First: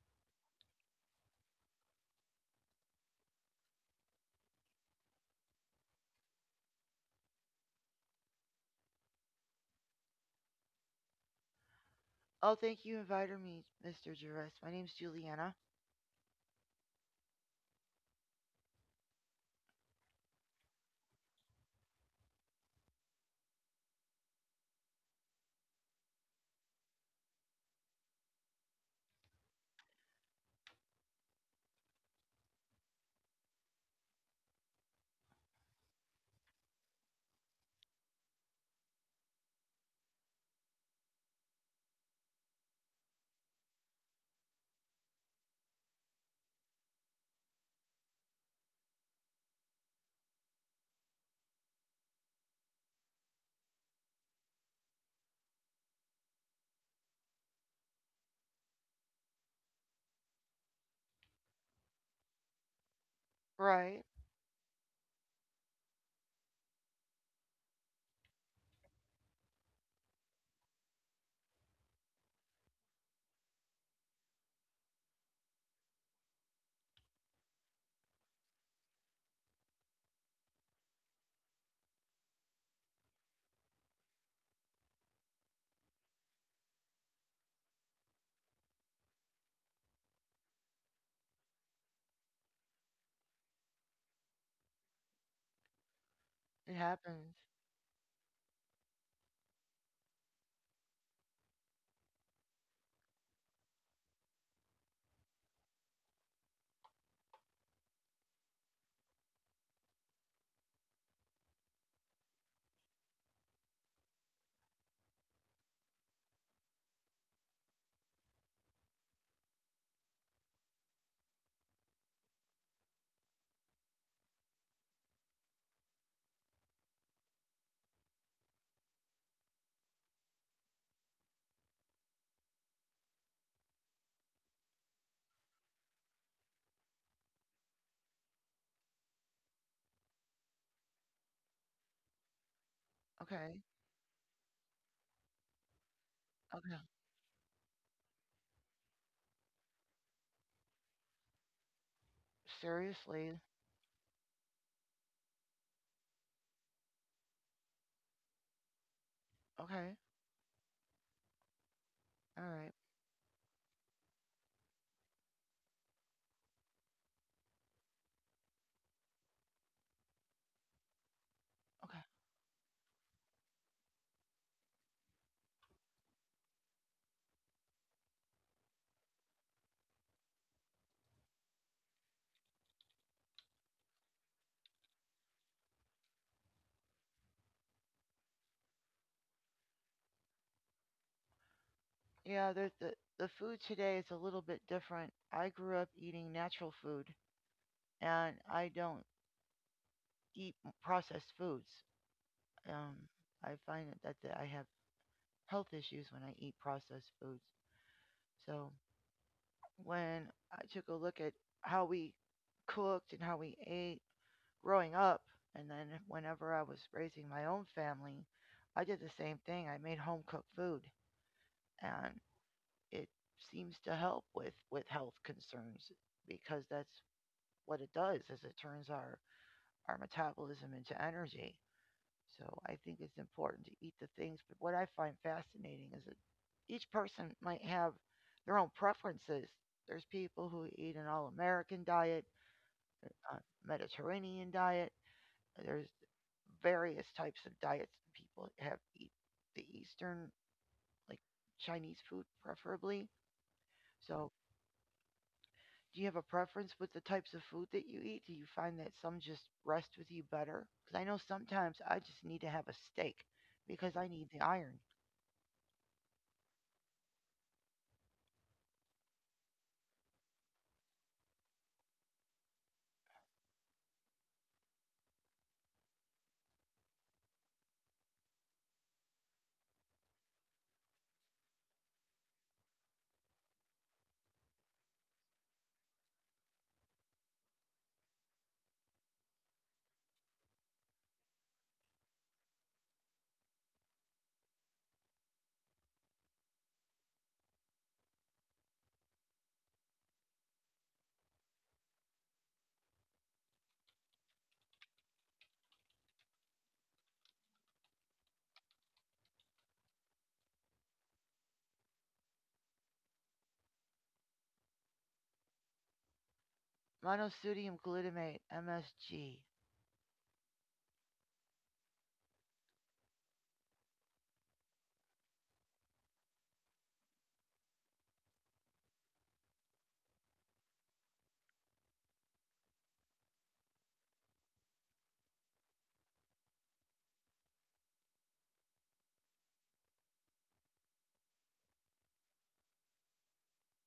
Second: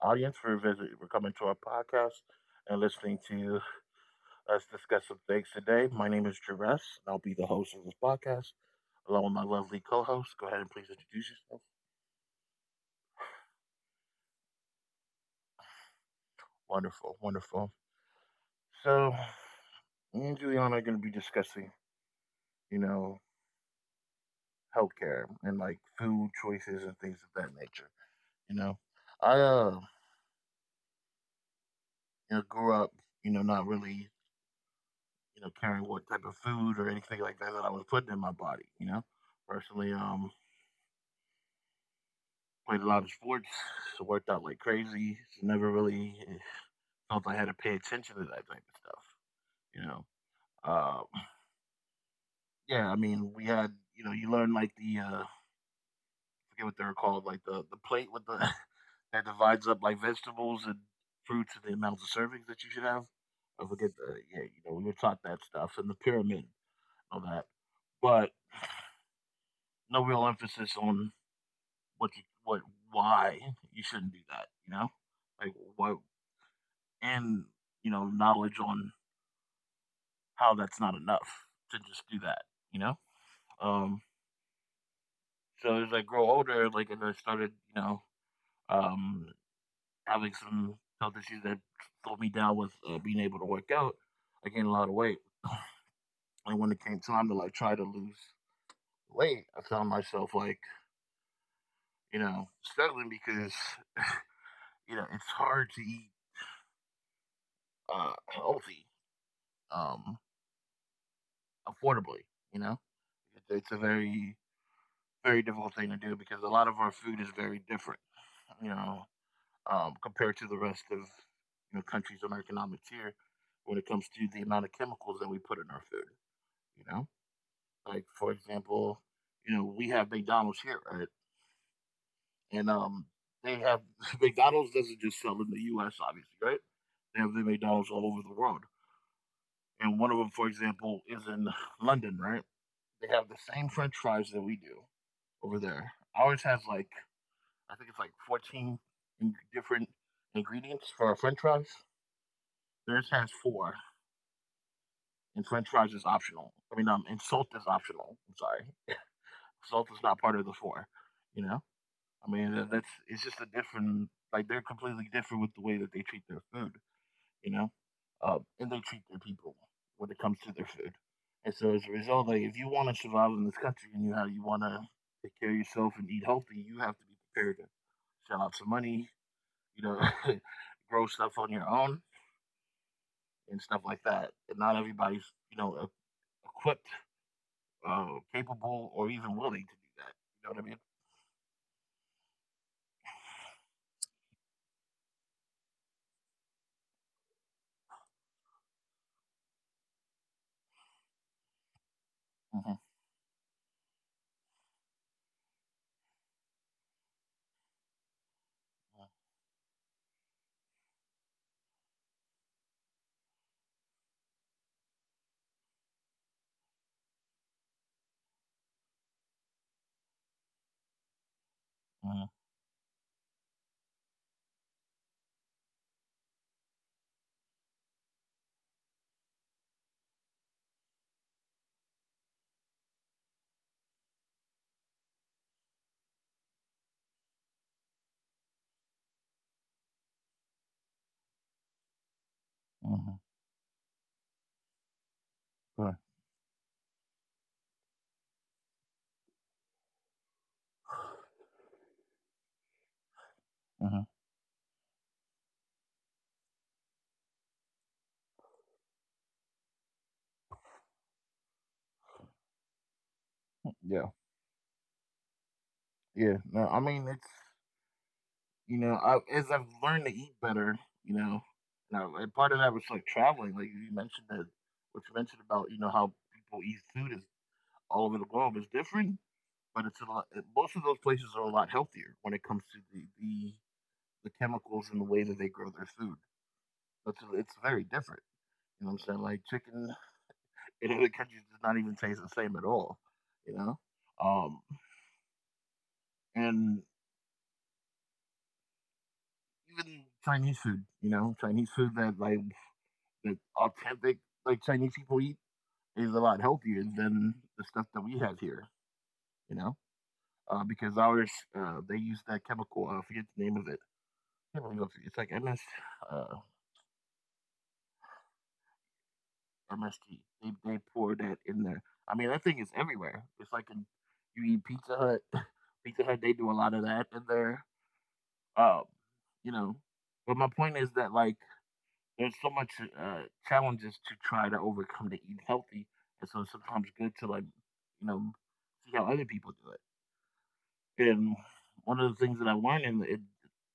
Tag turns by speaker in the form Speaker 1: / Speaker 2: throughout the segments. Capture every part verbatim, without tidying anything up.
Speaker 1: audience for visit for coming to our podcast and listening to us discuss some things today. My name is Jerez, and I'll be the host of this podcast along with my lovely co-host. Go ahead and please introduce yourself.
Speaker 2: Oh, thank you invited me, mister Jervis. My name's Juliana.
Speaker 1: Wonderful, wonderful. So me and Juliana are going to be discussing, you know, healthcare and like food choices and things of that nature. You know, I uh, you know, grew up, you know, not really, you know, caring what type of food or anything like that that I was putting in my body. You know, personally, um, played a lot of sports, so worked out like crazy. So never really eh, felt I had to pay attention to that type of stuff. You know, uh, yeah. I mean, we had you know you learn like the uh, I forget what they're called, like the the plate with the that divides up like vegetables and fruits and the amounts of servings that you should have. I forget
Speaker 2: Right.
Speaker 1: the. Yeah, You know, we were taught that stuff and the pyramid and all that, but no real emphasis on what you what why you shouldn't do that. You know, like, why and you know knowledge on how that's not enough to just do that you know um so as I grow older, like as I started, you know um having some health issues that slowed me down with uh, being able to work out, I gained a lot of weight and
Speaker 2: It
Speaker 1: when it came
Speaker 2: happens.
Speaker 1: time to like try to lose weight, I found myself like, you know struggling, because you know it's hard to eat uh healthy, um affordably, you know it's, it's a very, very difficult thing to do because a lot of our food is very different, you know, um, compared to the rest of you know countries on our economic tier when it comes to the amount of chemicals that we put in our food. You know, like for example, you know we have McDonald's here, right? And um, they have McDonald's doesn't just sell in the U S, obviously, right? They have the McDonald's all over the world. And one of them, for example, is in London, right? They have the
Speaker 2: Okay.
Speaker 1: same French fries that we do over there. Ours has
Speaker 2: Okay.
Speaker 1: like, I think it's like fourteen different ingredients for our French fries. Theirs has
Speaker 2: Seriously.
Speaker 1: four, and French fries is optional. I mean, um, and salt is optional. I'm sorry, salt
Speaker 2: Okay.
Speaker 1: is not part of the four. You know, I
Speaker 2: All right.
Speaker 1: mean, that's it's just a different. Like they're completely different with the way that they treat their food. You know, uh, and they treat their people when it comes to their food. And so as a
Speaker 2: Okay.
Speaker 1: result, like if you want to survive in this country and you have you want to take care of yourself and eat healthy, you have to be prepared to shell out some money, you know, grow stuff on your own and stuff like that. And not everybody's, you know, e-, equipped, uh, capable, or even willing to do that. You know what I mean?
Speaker 2: Yeah, the the the food today is a little bit different. I grew up eating natural food, and I don't eat m- processed foods. Um, I find that, that I have health issues when I eat processed foods. So when I took a look at how we cooked and how we ate growing up, and then whenever I was raising my own family, I did the same thing. I made home cooked food, and it seems to help with with health concerns, because that's what it does is it turns our our metabolism into energy. So I think it's important to eat the things. But what I find fascinating is that each person might have their own preferences. There's people who eat an all American diet,
Speaker 1: Mm-hmm. Mm-hmm. Mm-hmm.
Speaker 2: a Mediterranean diet. There's
Speaker 1: Right.
Speaker 2: various types of diets people have eat the Eastern, like Chinese food, preferably.
Speaker 1: Mm-hmm.
Speaker 2: So, do you have a preference with the types of food that you eat? Do you find that some just rest with you better? Because I know sometimes I just need to have a steak because I
Speaker 1: Yeah,
Speaker 2: need the iron.
Speaker 1: yeah. No, I mean, it's, you know, I, as I've learned to eat better, you know, now, and part of that was like traveling, like you mentioned that, what you mentioned about, you know, how people eat food is all over the globe is different, but it's a lot, most of those places are a lot healthier when it comes to the, the the chemicals and the way that they grow their food. It's, it's very different. You know what I'm saying? Like chicken in other countries does not even taste the same at all. You know, um, and even Chinese food. You know, Chinese food that like that authentic, like, Chinese people eat, is a lot healthier than the stuff that we have here. You know, uh, because ours uh, they use that chemical. Uh, I forget the name of it. It's like M S. Uh,
Speaker 2: Monosodium glutamate, M S G.
Speaker 1: M S G. They they pour that in there. I mean, that thing is everywhere. It's like in, you eat Pizza Hut. Pizza Hut, they do a lot of that in there. Um, you know, but my point is that like there's so much uh, challenges to try to overcome to eat healthy, and so it's sometimes good to like you know see how other people do it. And one of the things that I learned in, in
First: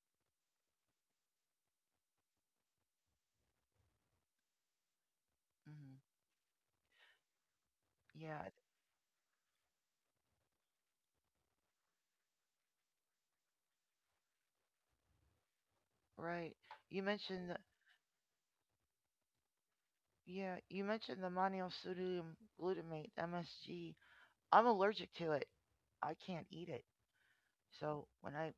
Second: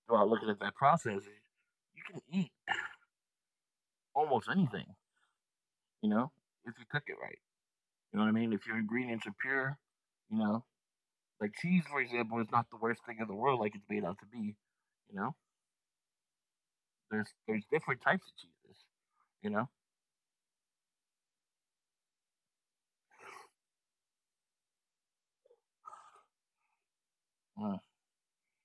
Speaker 1: while looking at that process is you can eat almost anything,
Speaker 2: Hmm.
Speaker 1: you know, if you cook it right. You know what I
Speaker 2: Yeah,
Speaker 1: mean? If your ingredients are pure, you know, like cheese, for example, is not the worst thing in the world, like it's made out to be. You know,
Speaker 2: right. You
Speaker 1: there's
Speaker 2: mentioned the,
Speaker 1: there's different types of cheeses. You know,
Speaker 2: yeah, you mentioned the monosodium glutamate, M S G. I'm allergic to it. I can't eat it.
Speaker 1: Uh,
Speaker 2: So when I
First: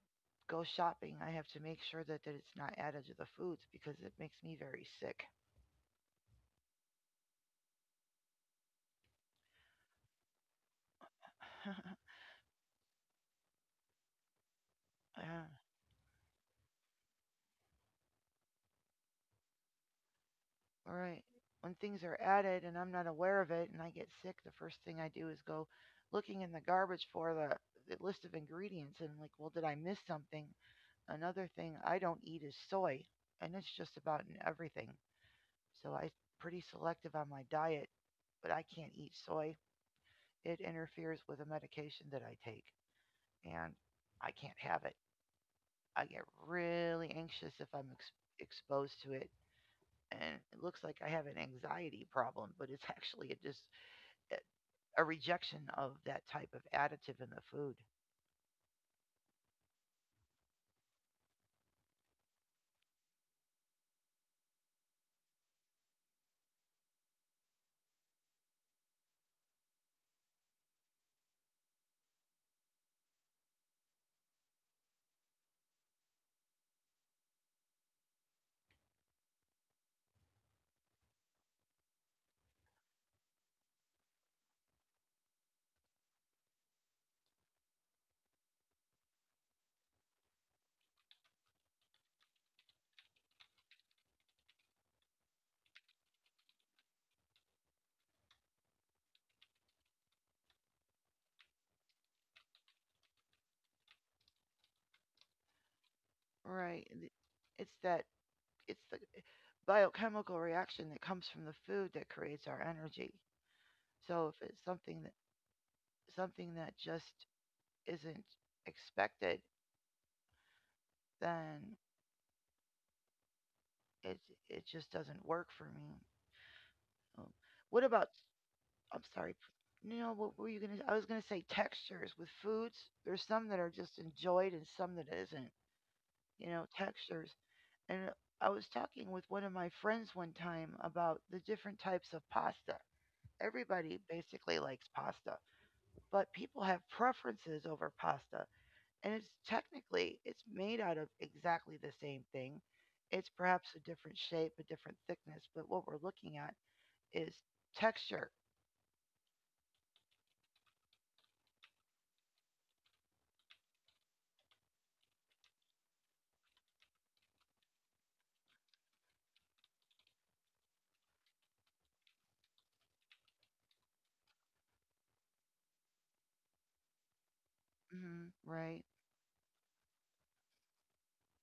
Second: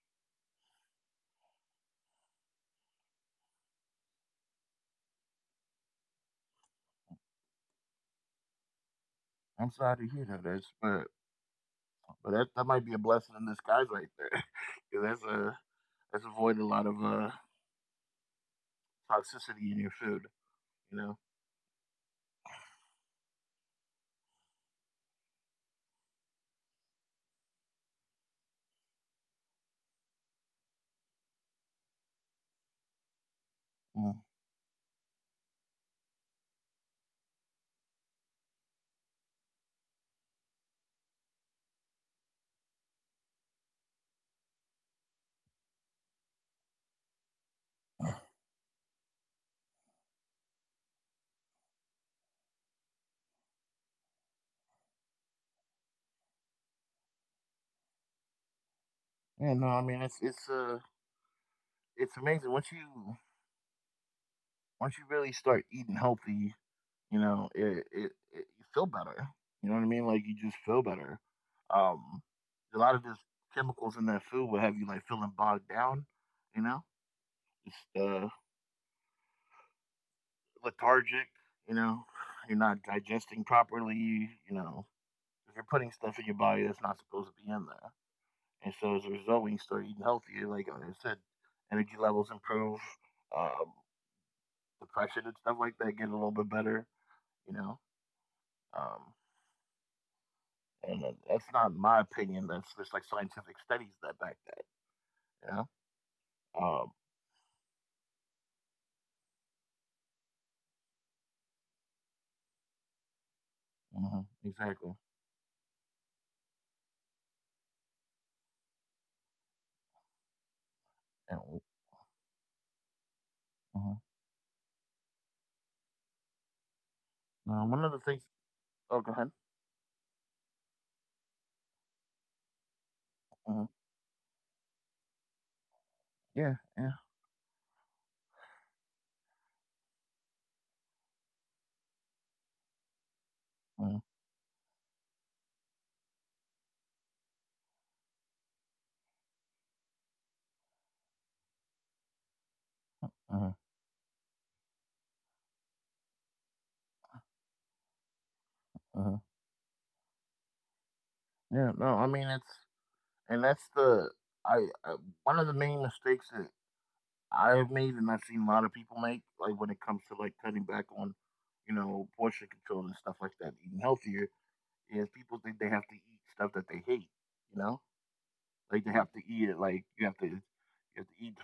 Speaker 2: go shopping, I have to make sure that, that it's not added to the foods because it makes me very sick.
Speaker 1: I'm sorry to hear that, Ash, but but that that might be a blessing in disguise right there. 'Cause that's
Speaker 2: Yeah.
Speaker 1: a that's avoid a lot of uh toxicity in your food.
Speaker 2: All
Speaker 1: You know.
Speaker 2: right. When things are added and I'm not aware of it and I get sick, the first thing I do is go looking in the garbage for the, the list of ingredients and like, well, did I miss something? Another thing I don't eat is soy, and it's just about
Speaker 1: Mm.
Speaker 2: in everything. So I'm pretty selective on my diet, but I can't eat soy. It interferes with a medication that I take, and I can't have it. I get really anxious if I'm ex- exposed to it, and it looks like I have an anxiety problem, but it's actually a just a rejection of that type of additive in the food.
Speaker 1: Yeah, no, I mean it's it's uh it's amazing once you once you really start eating healthy. you know it, it, it You feel better. You know what I mean? Like, you just feel better. um a lot of just chemicals in that food will have you like feeling bogged down, you know just uh lethargic, you know you're not digesting properly, you know if you're putting stuff in your body that's not supposed to be in there. And so as a result, when you start eating healthier, like I said, energy levels improve. um Depression and stuff like that get a little bit better, you know um And that- that's not my opinion. That's just like scientific studies that back that. Yeah.
Speaker 2: Right?
Speaker 1: Um.
Speaker 2: And it's that it's the biochemical reaction that comes from the food that creates our energy.
Speaker 1: Mhm,
Speaker 2: So if it's
Speaker 1: exactly.
Speaker 2: something that something that just isn't expected,
Speaker 1: And
Speaker 2: then
Speaker 1: Mhm.
Speaker 2: it it just doesn't work for me. Um,
Speaker 1: Now, one
Speaker 2: What
Speaker 1: of the
Speaker 2: about
Speaker 1: things. Oh,
Speaker 2: I'm
Speaker 1: go ahead.
Speaker 2: sorry. You know what were you gonna? I was gonna say textures with foods. There's some that
Speaker 1: Hmm.
Speaker 2: are just enjoyed and some that isn't. You
Speaker 1: Yeah,
Speaker 2: know,
Speaker 1: yeah.
Speaker 2: textures. And I was talking with one of my friends one time about the different types of pasta.
Speaker 1: Mm-hmm,
Speaker 2: Everybody basically likes pasta, but people have preferences over pasta. And it's technically it's made out of exactly the same thing. It's perhaps a different shape, a different thickness, but what we're looking at is texture.
Speaker 1: hmm. Yeah. No, I mean it's and that's the I uh, one of the main mistakes that I've made and I've seen a lot of people make, like when it comes to like cutting back on, you know portion control and stuff like that, eating healthier, is people think they have to eat stuff that they hate. You know
Speaker 2: Hmm.
Speaker 1: Like
Speaker 2: Right.
Speaker 1: they have to eat it. Like you have to you have to eat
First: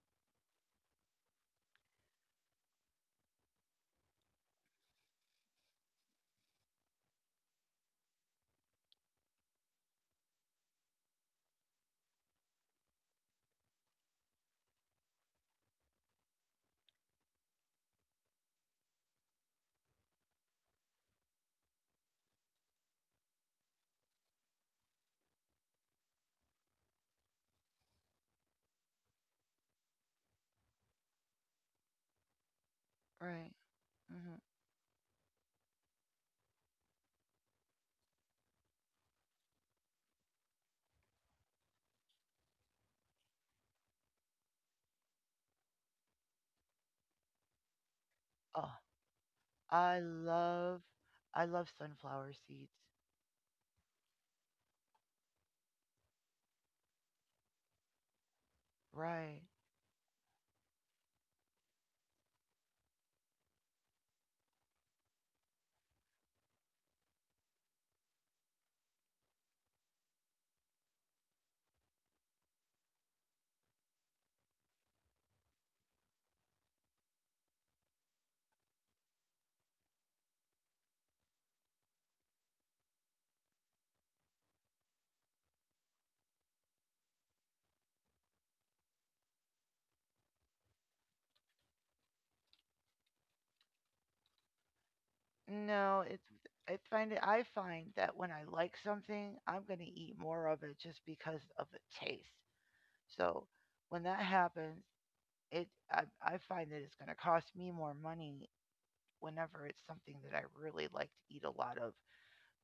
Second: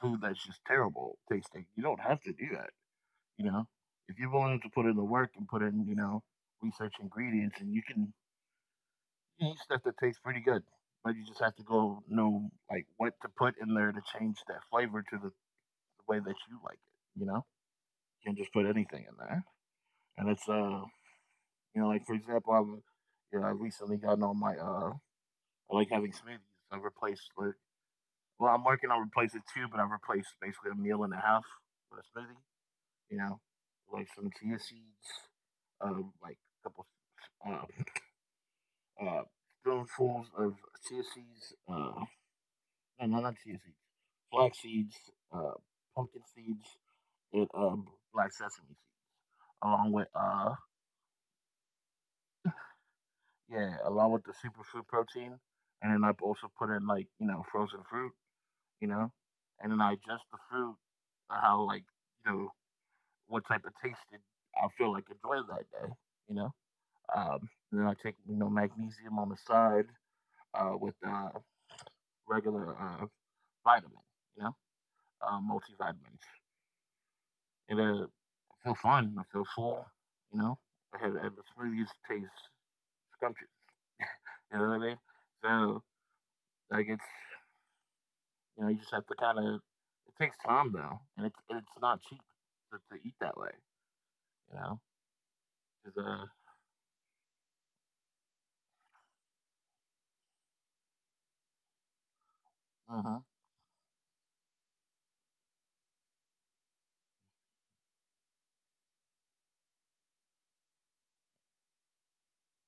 Speaker 1: food that's just terrible tasting. You don't have to do that. You know, if you're willing to put in the work and put in, you know research ingredients, and you can eat stuff that tastes pretty good. But you just have to go know like what to put in there to change that flavor to the, the way that you like it. You know, you can not just put anything in there, and it's uh you know like, for example, I've you know I recently gotten on my uh I like having smoothies. I've replaced like, well, I'm working on replacing two, but I've replaced basically a meal and a half with a smoothie. You know,
Speaker 2: Right.
Speaker 1: like some
Speaker 2: Mhm.
Speaker 1: chia seeds, um, like a couple uh, uh, spoonfuls of chia seeds. Uh, no, no, not chia seeds. Flax seeds, uh, pumpkin seeds, and um, black sesame seeds,
Speaker 2: Oh,
Speaker 1: along
Speaker 2: I
Speaker 1: with uh,
Speaker 2: love I love sunflower seeds.
Speaker 1: yeah, along with the superfood protein. And then I've also put in like, you know frozen fruit, you know,
Speaker 2: Right.
Speaker 1: and then I adjust the fruit, uh, how like, you know what type of taste did I feel like enjoying that day, you know. Um, then I take you know magnesium on the side, uh, with uh, regular uh, vitamin, you know, uh, multivitamins, and uh, I feel fine. I feel full, you know. I had, and the smoothies taste scrumptious, you know what I mean? So, like, it's you know you just have to kind of, it takes time though, and it's it's not cheap to, to eat that way, you know.
Speaker 2: No, it's
Speaker 1: 'Cause,
Speaker 2: I find it I find that when I like something, I'm going to eat more of it just because of the taste.
Speaker 1: uh, mhm.
Speaker 2: So, when that happens, it I I find that it's going to cost me more money whenever it's something that I really like to eat a lot of.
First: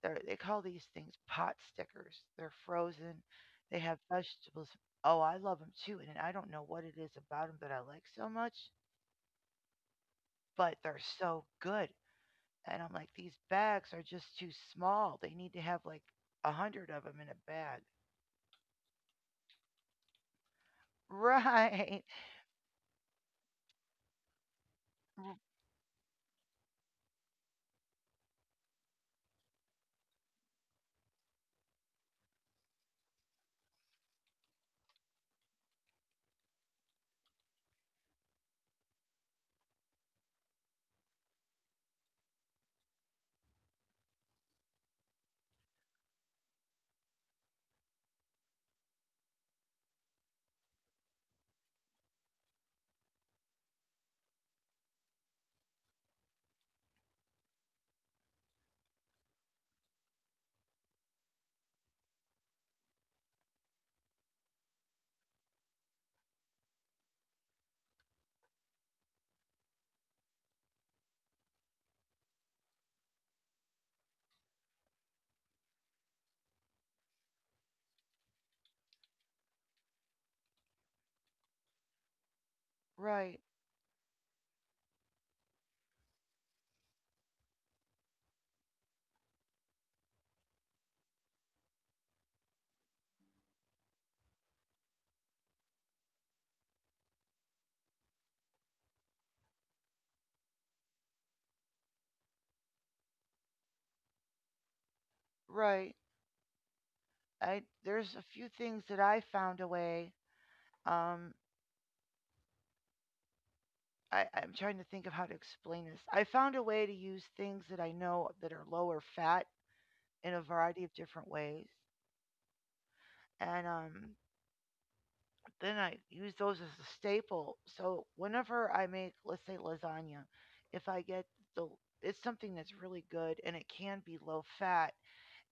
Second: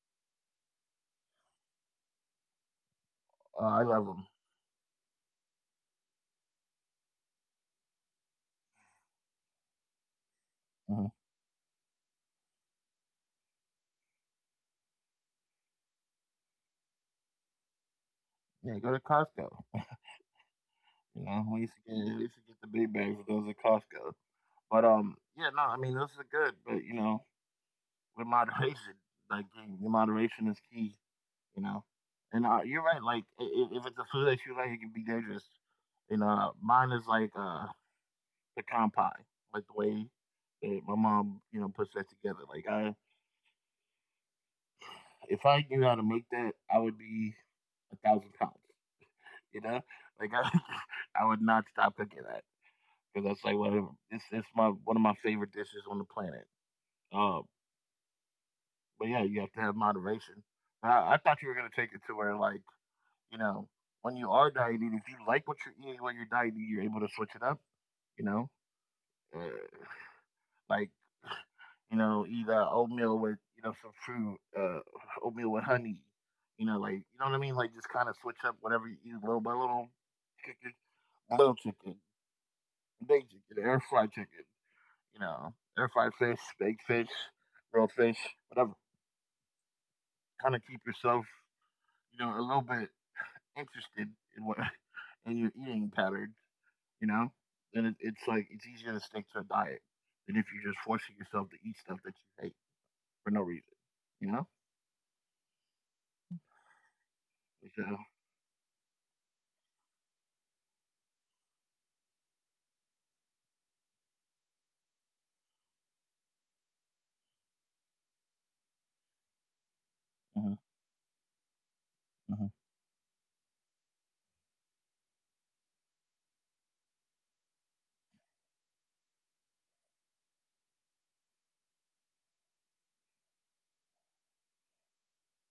Speaker 2: They're, they call these things pot stickers. They're frozen.
Speaker 1: uh,
Speaker 2: They
Speaker 1: I
Speaker 2: have
Speaker 1: love them.
Speaker 2: vegetables. Oh, I love them too, and I don't know what it is about them that I like so much, but they're
Speaker 1: Mm-hmm.
Speaker 2: so good. And I'm like, these bags are just too small. They need to have like a hundred of them in a bag.
Speaker 1: Yeah, go to Costco. You know, we used to get
Speaker 2: Right,
Speaker 1: we used to get the big bags of those at Costco. But um, yeah, no, I mean those are good, but, you know, with moderation, like, in in moderation is key. You know, and uh, you're right. Like, i- i- if it's a food that you like, it can be dangerous. You know, mine is like uh pecan pie, like the way that my mom, you know puts that together. Like I, if I knew how to make that, I would be a thousand pounds. You know, like I, I would not stop cooking that. 'Cause that's like one it's it's my one of my favorite dishes on the planet. Uh, but yeah, you have to have moderation. But I, I thought you were gonna take it to where, like, you know when you are dieting, if you like what you're eating when you're dieting, you're able to switch it up. You know, uh, like you know eat uh, oatmeal with you know some fruit, uh, oatmeal with honey. You know, like you know what I mean. Like just kind of switch up whatever you eat little by little. Chicken, little chicken, big
Speaker 2: right,
Speaker 1: chicken, air fried chicken. You know, air fried fish, baked fish, grilled fish, whatever. Kind of keep yourself, you know, a little bit interested in what in your eating pattern, you know. Then it, it's like it's easier to stick to a diet than if you're just forcing yourself to eat stuff that you hate for no reason, you know.
Speaker 2: right. I
Speaker 1: So.
Speaker 2: There's a few things that I found a way. Um, I, I'm trying to think of how to explain this. I found a way to use things that I know that are lower fat in a
Speaker 1: Hmm.
Speaker 2: variety of different ways.
Speaker 1: Hmm.
Speaker 2: And um, then I use those as a staple. So whenever I make, let's say, lasagna, if I get the it's something that's really good and it can be low fat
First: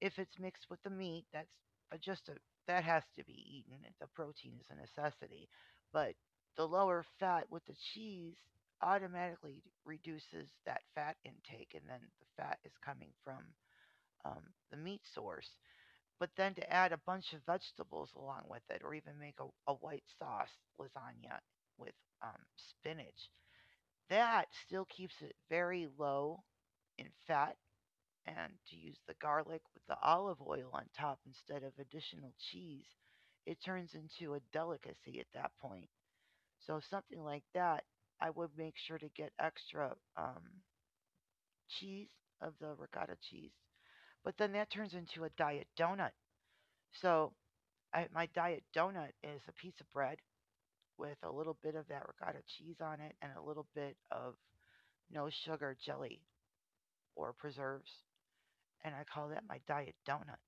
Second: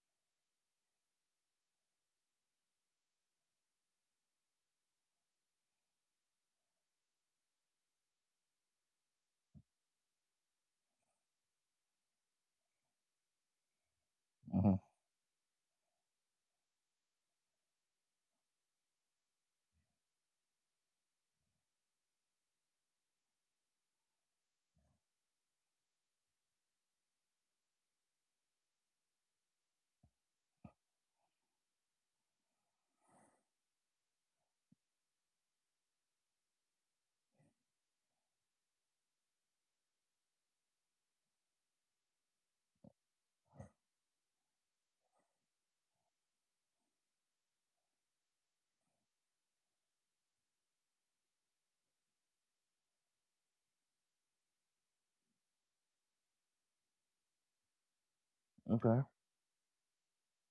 Speaker 2: if it's mixed with the meat. That's uh, just a that has to be eaten. The protein is a necessity, but the lower fat with the cheese automatically reduces that fat intake, and then the fat is coming from um, the
Speaker 1: Hmm.
Speaker 2: meat source, but then to add a bunch of vegetables along with it, or even make a, a white sauce lasagna with um, spinach, that still keeps it very low in fat. And to use the garlic with the olive oil on top instead of additional cheese, it turns into a delicacy at that point. So something like that, I would make sure to get extra um, cheese of the ricotta cheese, but then that turns into a diet donut. So I, my diet donut is a piece of bread with a little bit of that ricotta cheese on it and a little bit of no sugar jelly or preserves. And
Speaker 1: Okay.
Speaker 2: I call that my diet donut.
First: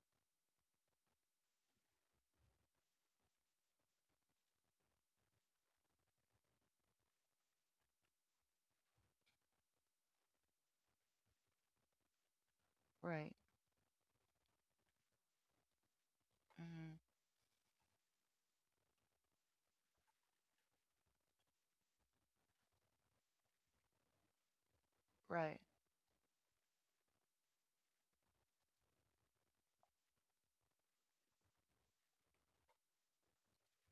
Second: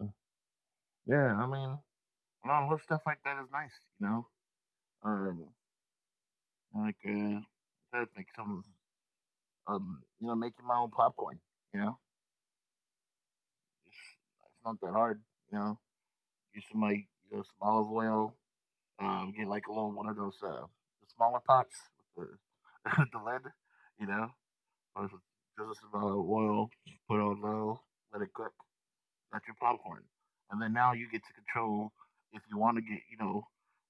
Speaker 1: Uh, yeah, I mean, a lot of little stuff like that is nice, you know. Um, like uh, I think some, um, you know, making my own popcorn, you know.
Speaker 2: Right.
Speaker 1: It's it's not that hard, you know. Use some
Speaker 2: Hmm.
Speaker 1: like you know, some olive oil. Um, get like a little one of those uh, the smaller pots with the, the lid, you know. Or some-
Speaker 2: Right,
Speaker 1: Just some uh, oil, put on low, let it cook. That's your popcorn. And then now you get to control if you want to get, you know,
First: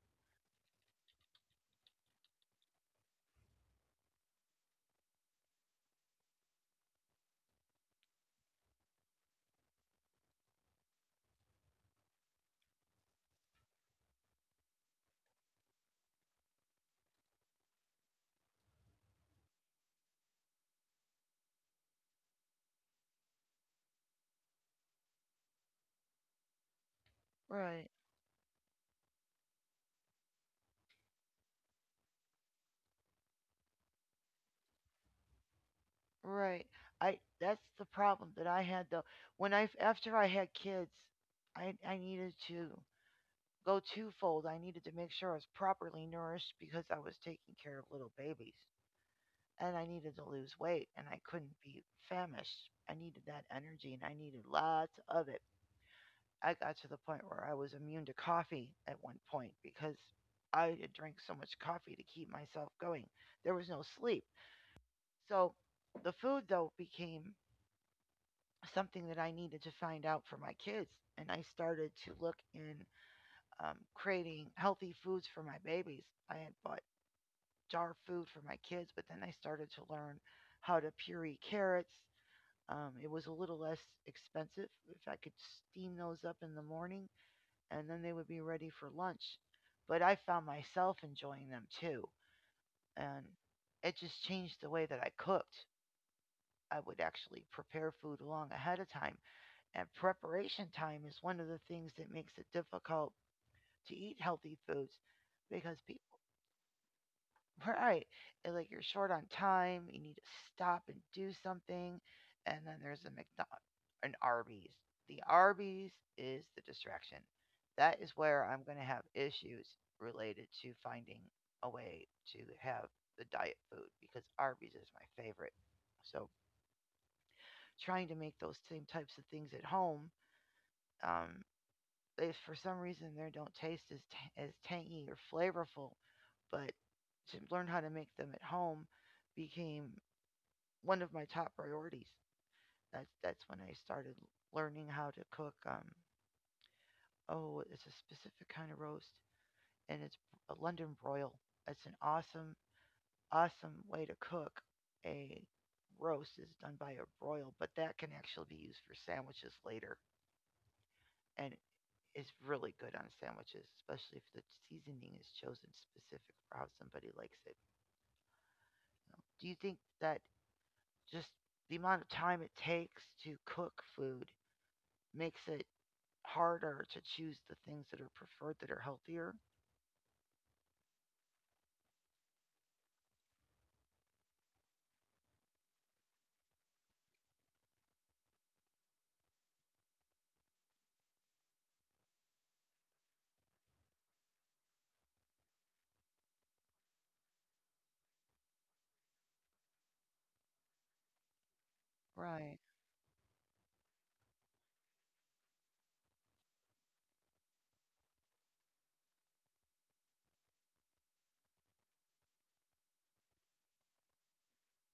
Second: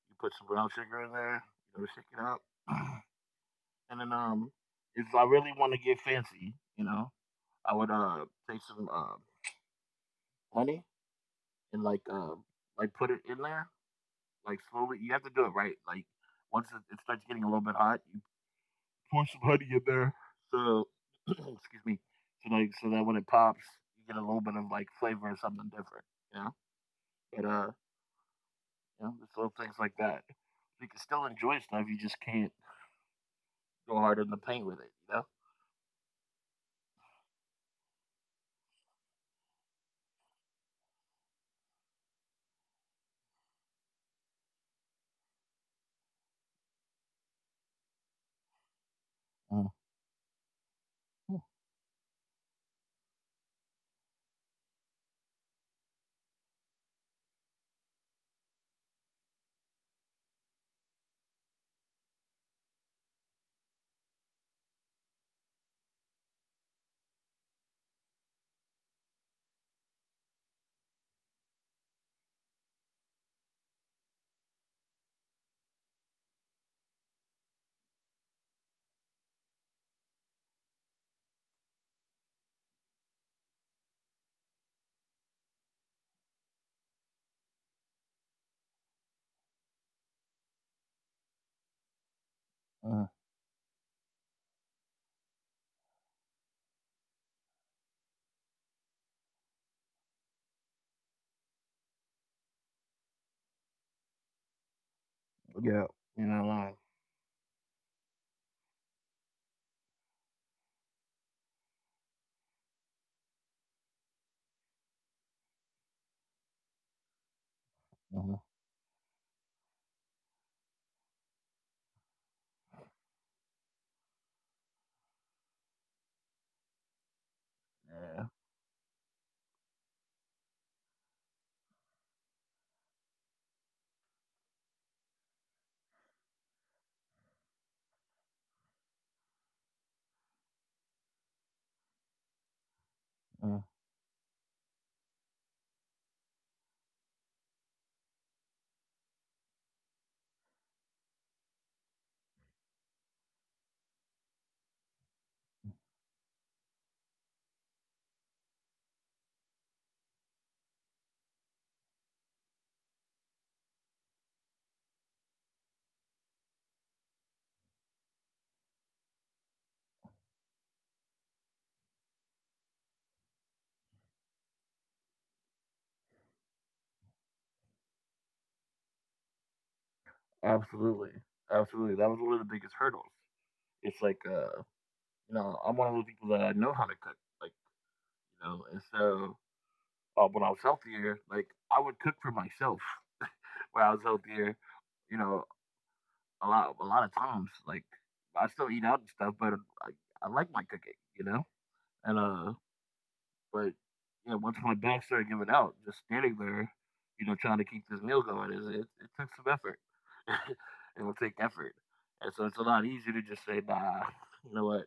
Speaker 1: you put some brown sugar in there, you know, shake it up. And then um, if I really want to get fancy, you know, I would uh take some uh honey and like uh like put it in there. Like slowly, you have to do it right. Like once it, it starts getting a little bit hot, you pour some honey in there. So excuse me. So like so that when it pops, you get a little bit of like flavor or something different. You know. But uh,
Speaker 2: right,
Speaker 1: you know, just little things like that. You can still enjoy stuff. You just can't go hard in the paint with it. You
Speaker 2: right. I That's the problem that I had though. When I After I had kids, I I needed to go twofold. I needed to make sure I was properly nourished because I was taking care of little babies,
Speaker 1: know.
Speaker 2: and I needed to lose weight, and I couldn't be famished. I needed that energy, and I needed lots of it. I got to the point where I was immune to coffee at one point because I had drank so much coffee to keep myself going. There was no sleep. So the food though became something that I needed to find out for my kids, and I started to look in, um, creating healthy foods for my babies. I had bought jar food for my kids, but then I started to learn how to puree carrots. Um, it was a little less expensive if I could steam those up in the morning, and then they would be ready for lunch. But I found myself enjoying them too,
Speaker 1: Mm,
Speaker 2: and it just changed the way that I cooked. I would actually prepare food long ahead of time, and preparation time is one of the things that makes it difficult to eat healthy foods, because
Speaker 1: yeah.
Speaker 2: people...
Speaker 1: You're not lying.
Speaker 2: Right. And like you're short on time, you need to stop and do something. And then there's a McDonald an Arby's. The Arby's is the distraction. That is
Speaker 1: Hmm.
Speaker 2: where I'm going to have issues related to finding a way to have the diet food because Arby's is my favorite. So trying to
Speaker 1: Yeah.
Speaker 2: make those same types of things at home, um, they for some reason they don't taste as t- as tangy or flavorful, but to learn how to make them at home became one of my top priorities. That's that's when
Speaker 1: Mm-hmm.
Speaker 2: I started learning how to cook. Um, oh, it's a specific kind of roast, and it's a London broil. It's an awesome, awesome way to cook a roast is done by a broil, but that can actually be used for sandwiches later. And is really good on sandwiches, especially if the seasoning is chosen specific for how somebody likes it. you know. Do you think that just the amount of time it takes to cook food makes it harder to choose the things that are preferred that are healthier?
Speaker 1: Absolutely. Absolutely. That was one of the biggest hurdles. It's like uh, you know, I'm one of those people that I know how to cook. Like, you know, and so uh, when I was healthier, like I would cook for myself when I was healthier. You know, a lot a lot of times, like I still eat out and stuff, but I, I like my cooking. You know, and
Speaker 2: Right.
Speaker 1: uh, but yeah, once my back started giving out, just standing there, you know, trying to keep this meal going, it, it, it took some effort. It will take effort, and so it's a lot easier to just say, nah, you know what,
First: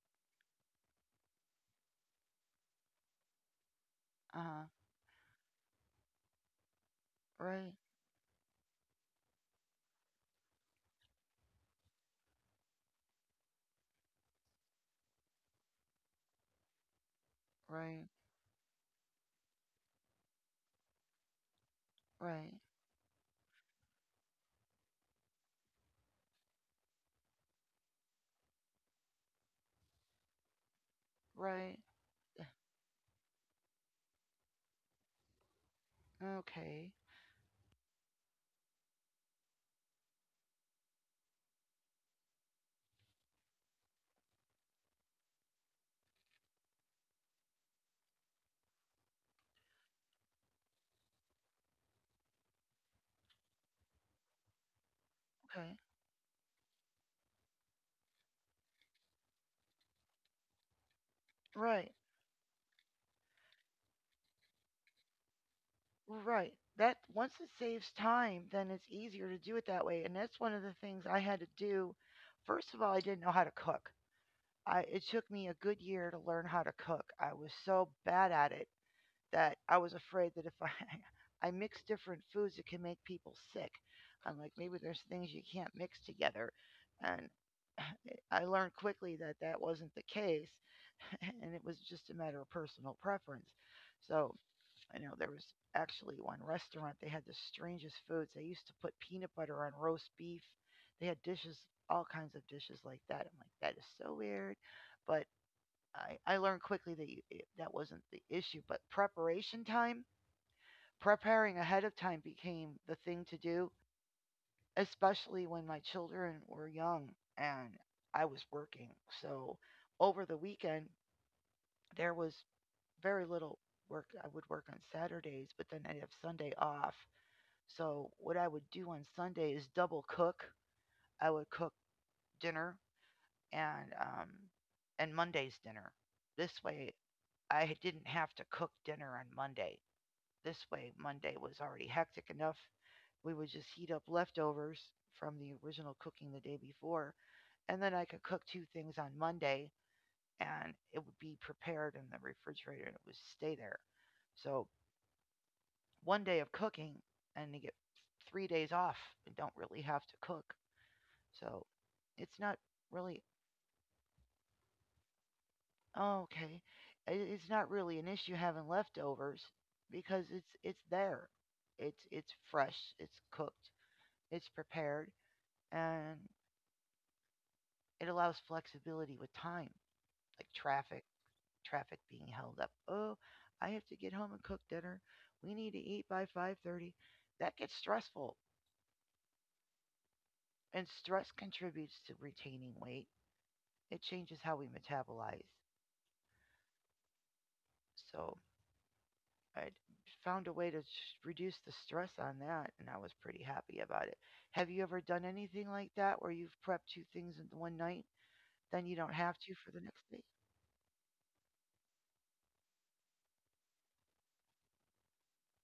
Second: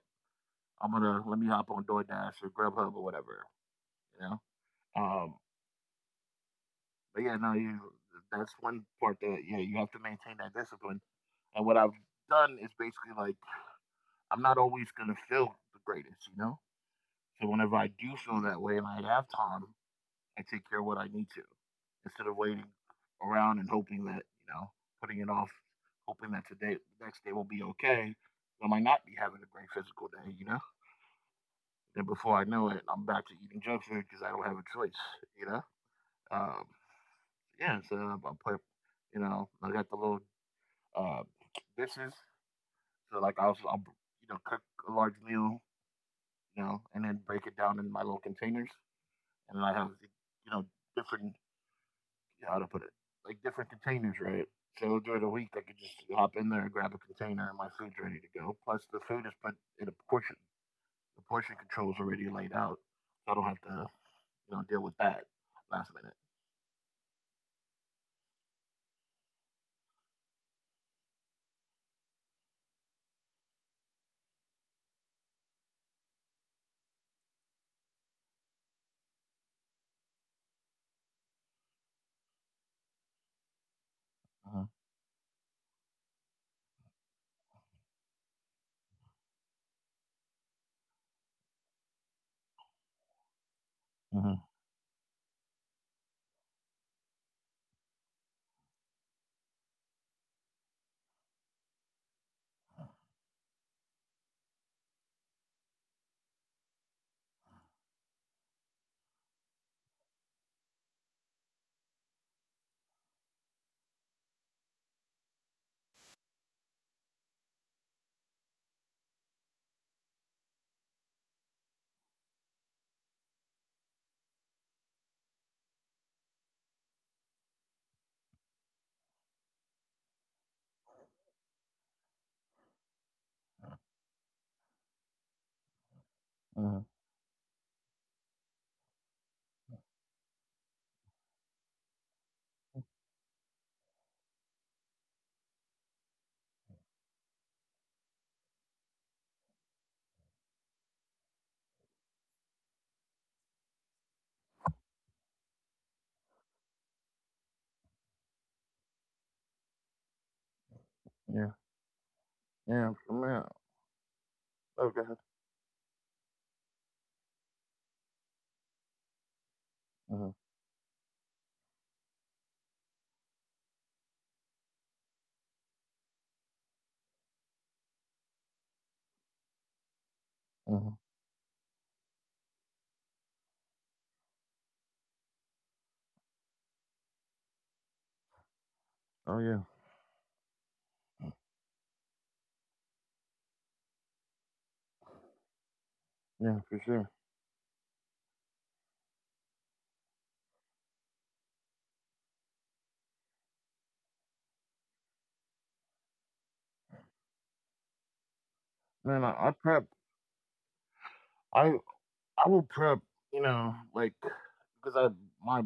Speaker 1: I'm gonna let me hop on DoorDash or Grubhub or whatever. You know,
Speaker 2: Uh-huh.
Speaker 1: um, But yeah, no,
Speaker 2: Right,
Speaker 1: you that's one part that yeah, you have to maintain that discipline. And what I've done is basically like I'm not always gonna feel the greatest, you know? So whenever I
Speaker 2: right,
Speaker 1: do feel that way and I have time, I take care of what I need to instead of
Speaker 2: right,
Speaker 1: waiting around and hoping that, you know, putting it off, hoping that today the next day will be okay. I might not be having a great physical day, you know?
Speaker 2: right.
Speaker 1: And before I know it, I'm back to eating junk food because I don't have a choice, you know? Um,
Speaker 2: Okay.
Speaker 1: yeah, so I play, you know, I got the little uh, dishes. So like I'll, I'll you know cook a large meal, you know, and then break it down in my little containers, and then I have you know different you know, how to put it like different containers, right? So during the week, I could
Speaker 2: Okay.
Speaker 1: just hop in there, grab a container, and my food's ready to go. Plus, the food is put in a portion. The portion control
Speaker 2: Right.
Speaker 1: is already laid out, so I don't have to you know deal with that last minute.
Speaker 2: Right. That once it saves time, then it's easier to do it that way. And that's one of the things I had to do. First of all, I didn't know how to cook. I It took me a good year to learn how to cook. I was so bad at it that I was afraid that if I I mix different foods, it can make people sick. I'm like
Speaker 1: Uh-huh.
Speaker 2: maybe there's things you can't mix together, and I learned quickly that that wasn't the case, and it was just a matter of personal preference.
Speaker 1: Uh-huh.
Speaker 2: So I know there was actually one restaurant they had the strangest foods. They used to put peanut butter on roast beef. They had dishes, all kinds of dishes like that. I'm like that is so weird, but I, I learned quickly that you, that wasn't the issue, but preparation time, preparing ahead of time became the thing to do, especially when my children were young and I was working. So over the weekend, there was very little work. I would work on Saturdays, but then I'd have Sunday off. So what I would do on Sunday is double cook. I would cook dinner, and um, and Monday's dinner. This
Speaker 1: Uh-huh.
Speaker 2: way, I didn't have to cook dinner on Monday. This way, Monday was already hectic enough. We would just heat up leftovers from the original cooking the day before, and then I could cook two things on Monday, and it would be prepared in the refrigerator and it would stay there. So, one day of cooking and you get three days off and don't really have to cook.
Speaker 1: Yeah.
Speaker 2: So, it's not
Speaker 1: Yeah.
Speaker 2: really
Speaker 1: Man. Okay.
Speaker 2: oh, okay. It's not really an issue having leftovers because
Speaker 1: Uh-huh.
Speaker 2: it's it's there. It's it's fresh, it's cooked, it's prepared, and it allows flexibility with time, like
Speaker 1: Uh-huh.
Speaker 2: traffic, traffic being held up. Oh, I have to get home and cook dinner. We need to eat by five thirty. That gets stressful,
Speaker 1: Oh yeah.
Speaker 2: and stress contributes to retaining weight. It changes how we metabolize.
Speaker 1: Yeah, for sure.
Speaker 2: So I found a way to reduce the stress on that, and I was pretty happy about it. Have you ever done anything like that where you've prepped two things in one night, then you don't
Speaker 1: Man,
Speaker 2: have
Speaker 1: I,
Speaker 2: to
Speaker 1: I
Speaker 2: for the
Speaker 1: prep
Speaker 2: next day?
Speaker 1: I I will prep, you know, like because I my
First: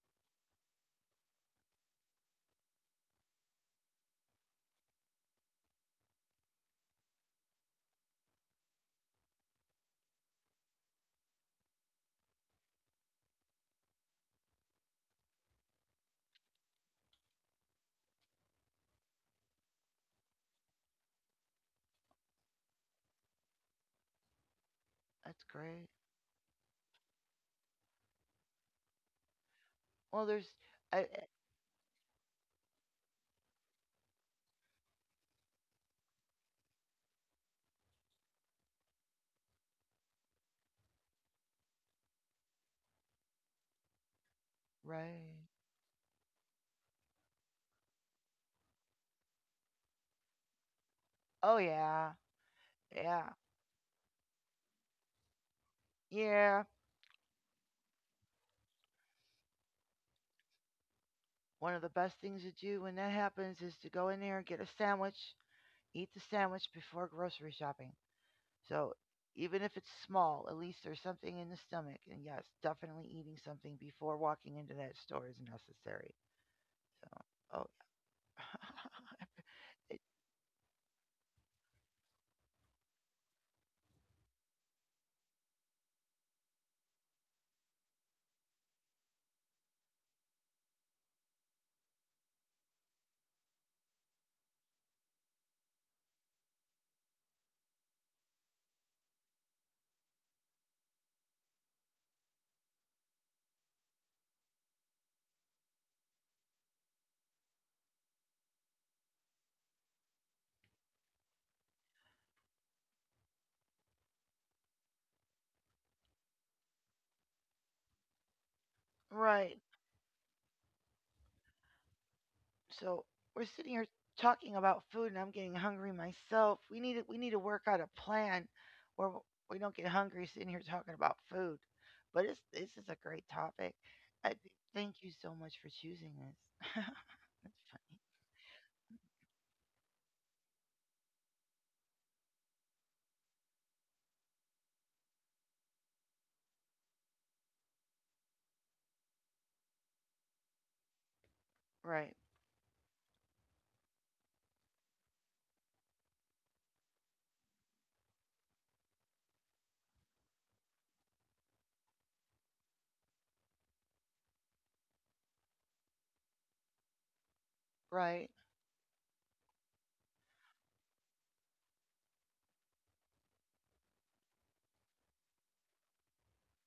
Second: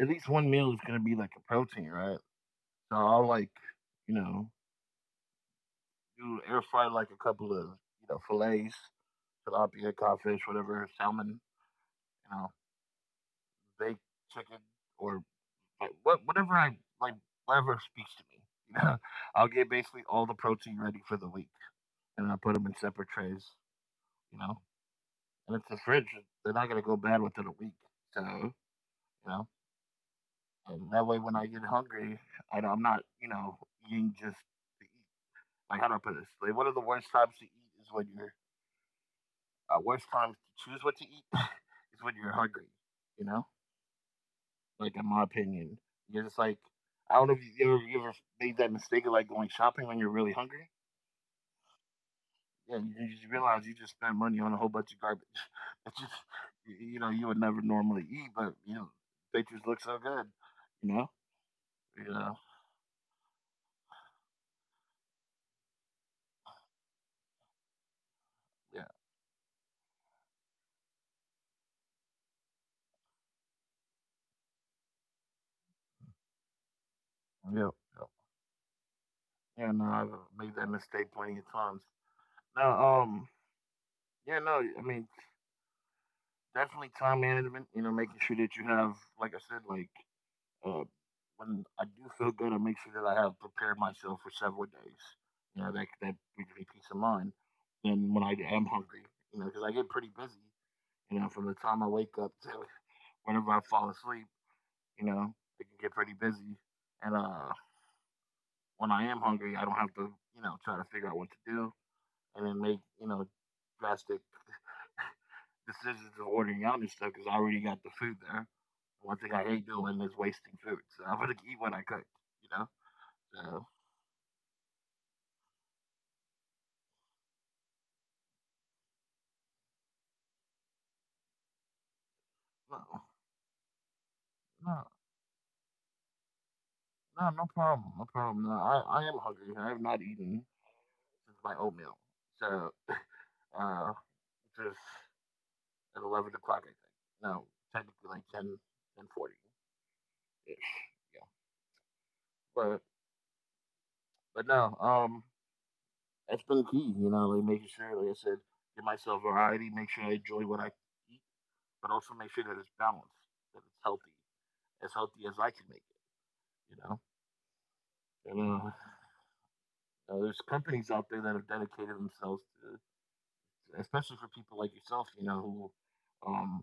Speaker 1: at least one meal is gonna be like a protein, right? So I'll like, you know, do air fry like a couple of you know fillets, tilapia, codfish, whatever, salmon, you know, baked chicken or like, what whatever I like, whatever speaks to me. You know, I'll get basically all the protein ready for the week, and I put them in separate trays, you know,
Speaker 2: That's
Speaker 1: and it's the
Speaker 2: great.
Speaker 1: fridge. They're not gonna go bad within a week, so you know.
Speaker 2: Well, there's
Speaker 1: And that
Speaker 2: I,
Speaker 1: way, when I get hungry, I, I'm not, you know, eating just to eat. Like, how do I put this? Like, one of the worst times to eat is when you're, uh, worst times to choose what to eat is when you're hungry, you know? Like, in my
Speaker 2: right.
Speaker 1: opinion, you're just like, I don't know if you ever, you ever made that mistake of like going shopping when you're really hungry.
Speaker 2: Oh yeah.
Speaker 1: Yeah, you, you just
Speaker 2: Yeah.
Speaker 1: realize you just spent money on a whole bunch of garbage. It's just,
Speaker 2: Yeah.
Speaker 1: y- you know, you would never normally eat, but, you know, pictures look so good, you know?
Speaker 2: One of the best
Speaker 1: Yeah,
Speaker 2: things to do when that happens is to go in there and get a sandwich, eat the sandwich before grocery shopping. So even if it's small, at least there's something in the stomach. And yes, definitely eating something before walking into that store is necessary. So,
Speaker 1: yeah,
Speaker 2: oh,
Speaker 1: yeah. Yeah, no,
Speaker 2: it,
Speaker 1: I've made that mistake plenty of times. Now, um, yeah, no, I mean, definitely time management. You know, making sure that you have, like I said, like uh, when I do feel good, I make sure that I have prepared myself for several days. You know, that that gives me peace of mind. Then when I am hungry, you know, because I get pretty busy. You know, from the time I wake up to whenever I fall asleep, you know, it can get pretty busy. And uh, when I am hungry, I don't have to, you know, try to figure out what to do. And then make you know drastic decisions of ordering out and stuff because I already got the food there. One thing I
Speaker 2: right.
Speaker 1: hate doing is wasting food, so I'm gonna eat what I cook. You know,
Speaker 2: So we're
Speaker 1: so
Speaker 2: sitting here talking about food, and I'm getting hungry myself. We need to, we need to work out a plan where we don't get hungry sitting here talking about food. But it's this is
Speaker 1: no,
Speaker 2: a great topic. I th- thank
Speaker 1: no,
Speaker 2: you so much for choosing this.
Speaker 1: no, no
Speaker 2: That's funny.
Speaker 1: problem, no problem. No, I, I am hungry. I have not eaten since my oatmeal, so uh, which is at eleven o'clock, I think. No, technically like ten ten forty ten ish. Yeah,
Speaker 2: Right,
Speaker 1: but but no, um, that's been key, you know, like making sure, like I said, give myself variety, make sure I enjoy what I eat, but also make sure that it's balanced, that it's healthy, as healthy as I can make it, you know?
Speaker 2: right,
Speaker 1: And uh, uh, there's companies out there that have dedicated themselves to, especially for people like yourself, you know, who um,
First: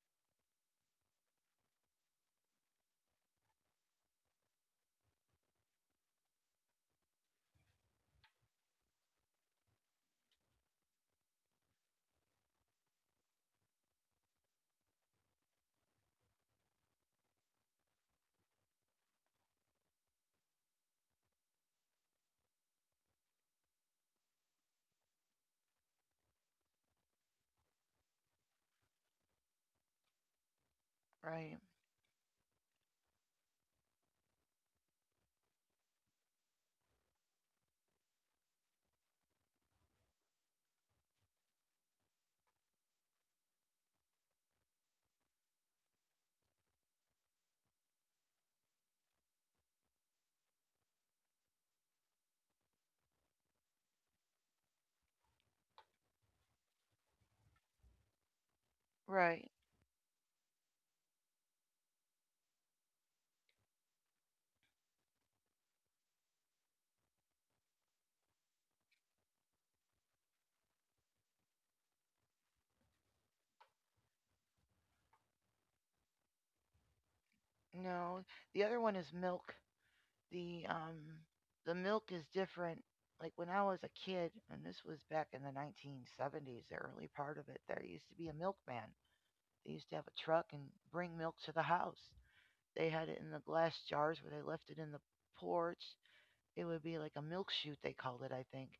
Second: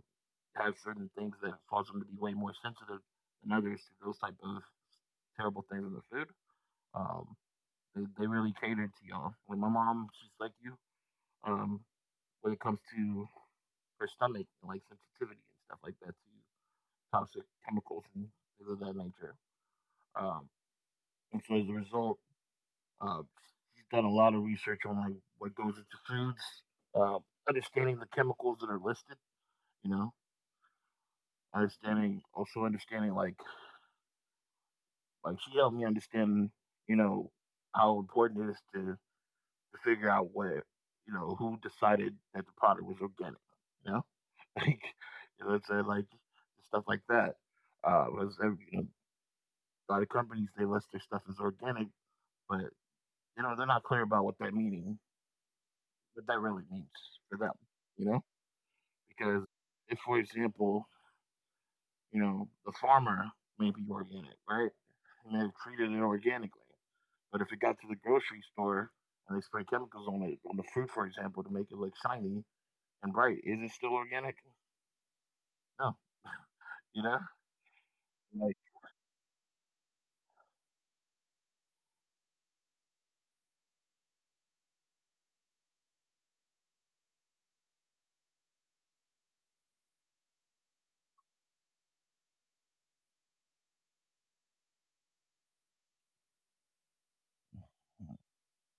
Speaker 1: have certain things that cause them to be way more sensitive than others to those type of terrible things in the food. Um, they, they really catered to y'all. Like my mom, she's like you, um, when it comes to her stomach and like sensitivity and stuff like that to toxic chemicals and things of that nature. Um, and so as a result, uh, she's done a lot of research on like what goes into foods, uh, understanding the chemicals that are listed. You know,
Speaker 2: right,
Speaker 1: understanding also understanding like like she helped me understand you know how important it is to to figure out what you know who decided that the product was organic. You know, like you know, it's uh, like stuff like that. Uh, was uh, you know a lot of companies they list their stuff as organic, but you know they're not clear about what that meaning, what that really means for them. You know, because
Speaker 2: right.
Speaker 1: if, for example, you know the farmer may be organic, right? And they've treated it organically, but if it got to the grocery store and they spray chemicals on it, on the fruit, for example, to make it look shiny and bright, is it still organic? No, you know,
Speaker 2: No,
Speaker 1: like
Speaker 2: the other one is milk. The um the milk is different. Like when I was a kid, and this was back in the nineteen seventies, the early part of it, there used to be a milkman. They used to have a truck and bring milk to the house. They had it in the glass jars where they left it in the porch. It would be like a milk chute, they called it, I think.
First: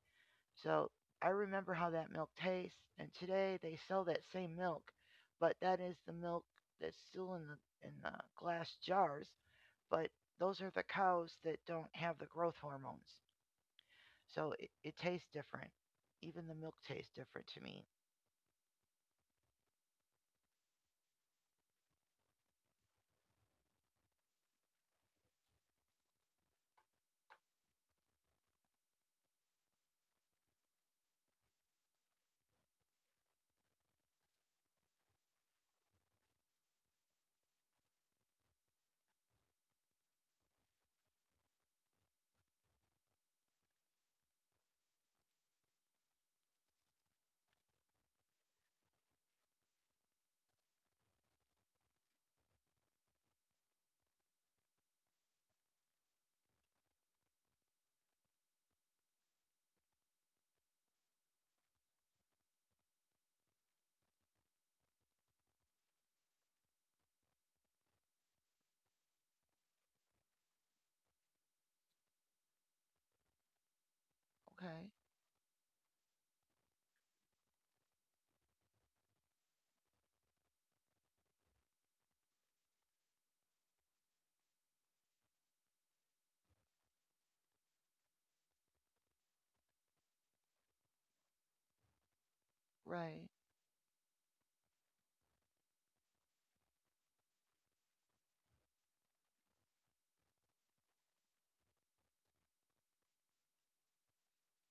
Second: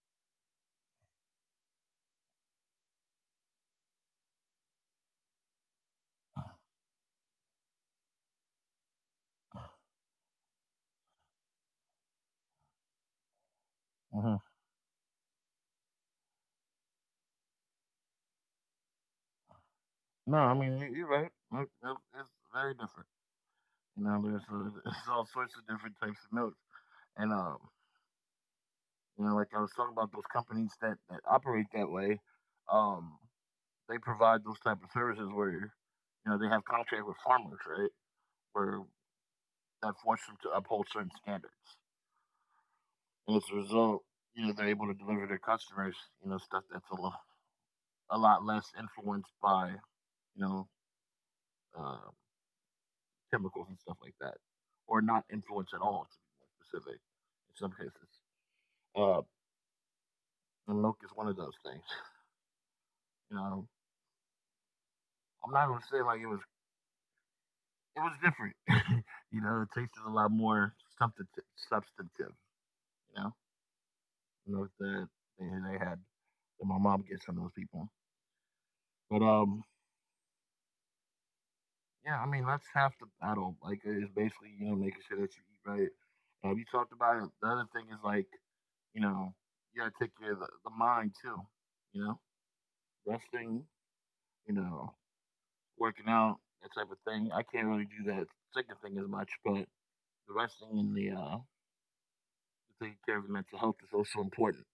Speaker 2: So I remember how that milk tastes. And today they sell that same milk, but that is the milk that's still in the in the glass jars. But those are the cows that don't have the growth hormones.
Speaker 1: uh-huh.
Speaker 2: So it, it tastes different. Even the milk tastes different to me.
Speaker 1: No. I mean, you- you're right. It- it- It's very different. You know, there's, uh there's all sorts of different types of milk. And um, you know, like I was talking about those companies that, that operate that way, um, they provide those type of services where you know they have contract with farmers, right? Where that forces them to uphold certain standards, and as a result, you know, they're able to deliver their customers, you know, stuff that's a lot a lot less influenced by you know uh, chemicals and stuff like that, or not influenced at all, to be more specific. In some cases, uh, and milk is one of those things. You know, I'm not gonna say like it was it was different. you know, It tasted a lot more substantive. Substantive, you know, you know
Speaker 2: Okay,
Speaker 1: that they, they had that my mom gets from those people. But um, yeah, I mean that's half the battle. Like uh, it's basically you know making sure that you eat right. Um, you talked about it. The other thing is like, you know, you gotta take care of the, the mind too. You know,
Speaker 2: right.
Speaker 1: resting. You know, working out that type of thing. I can't really do that second thing as much, but the resting and the uh, taking care of your mental health is also important.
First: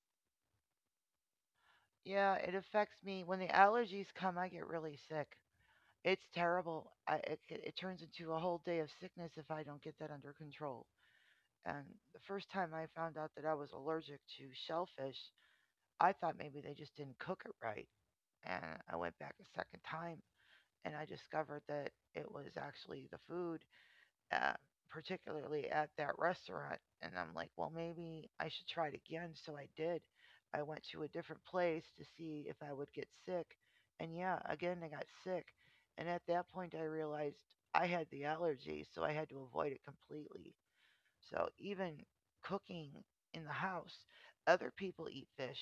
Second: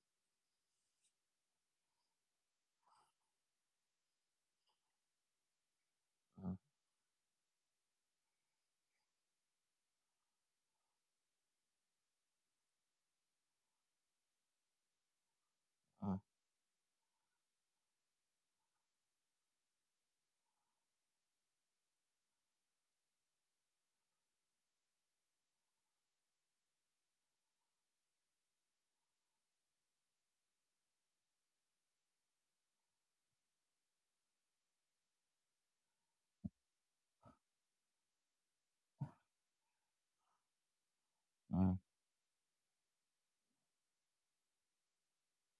Speaker 2: Yeah, it affects me. When the allergies come, I get really sick. It's
Speaker 1: Uh,
Speaker 2: terrible. I, it, c- it turns into a whole day of sickness if I don't get that under control. And the first time I found out that I was allergic to shellfish, I
Speaker 1: Mm,
Speaker 2: thought maybe they just didn't cook it right. And I went back a second time and I discovered that it was actually the food, uh, particularly at that restaurant. And I'm like, well, maybe I should try it again. So I did. I went to a different place to see if I would get sick. And yeah, again, I got sick. And at that point, I realized I had the allergy, so I had to avoid it completely. So
Speaker 1: mm,
Speaker 2: even cooking in the house, other people eat fish,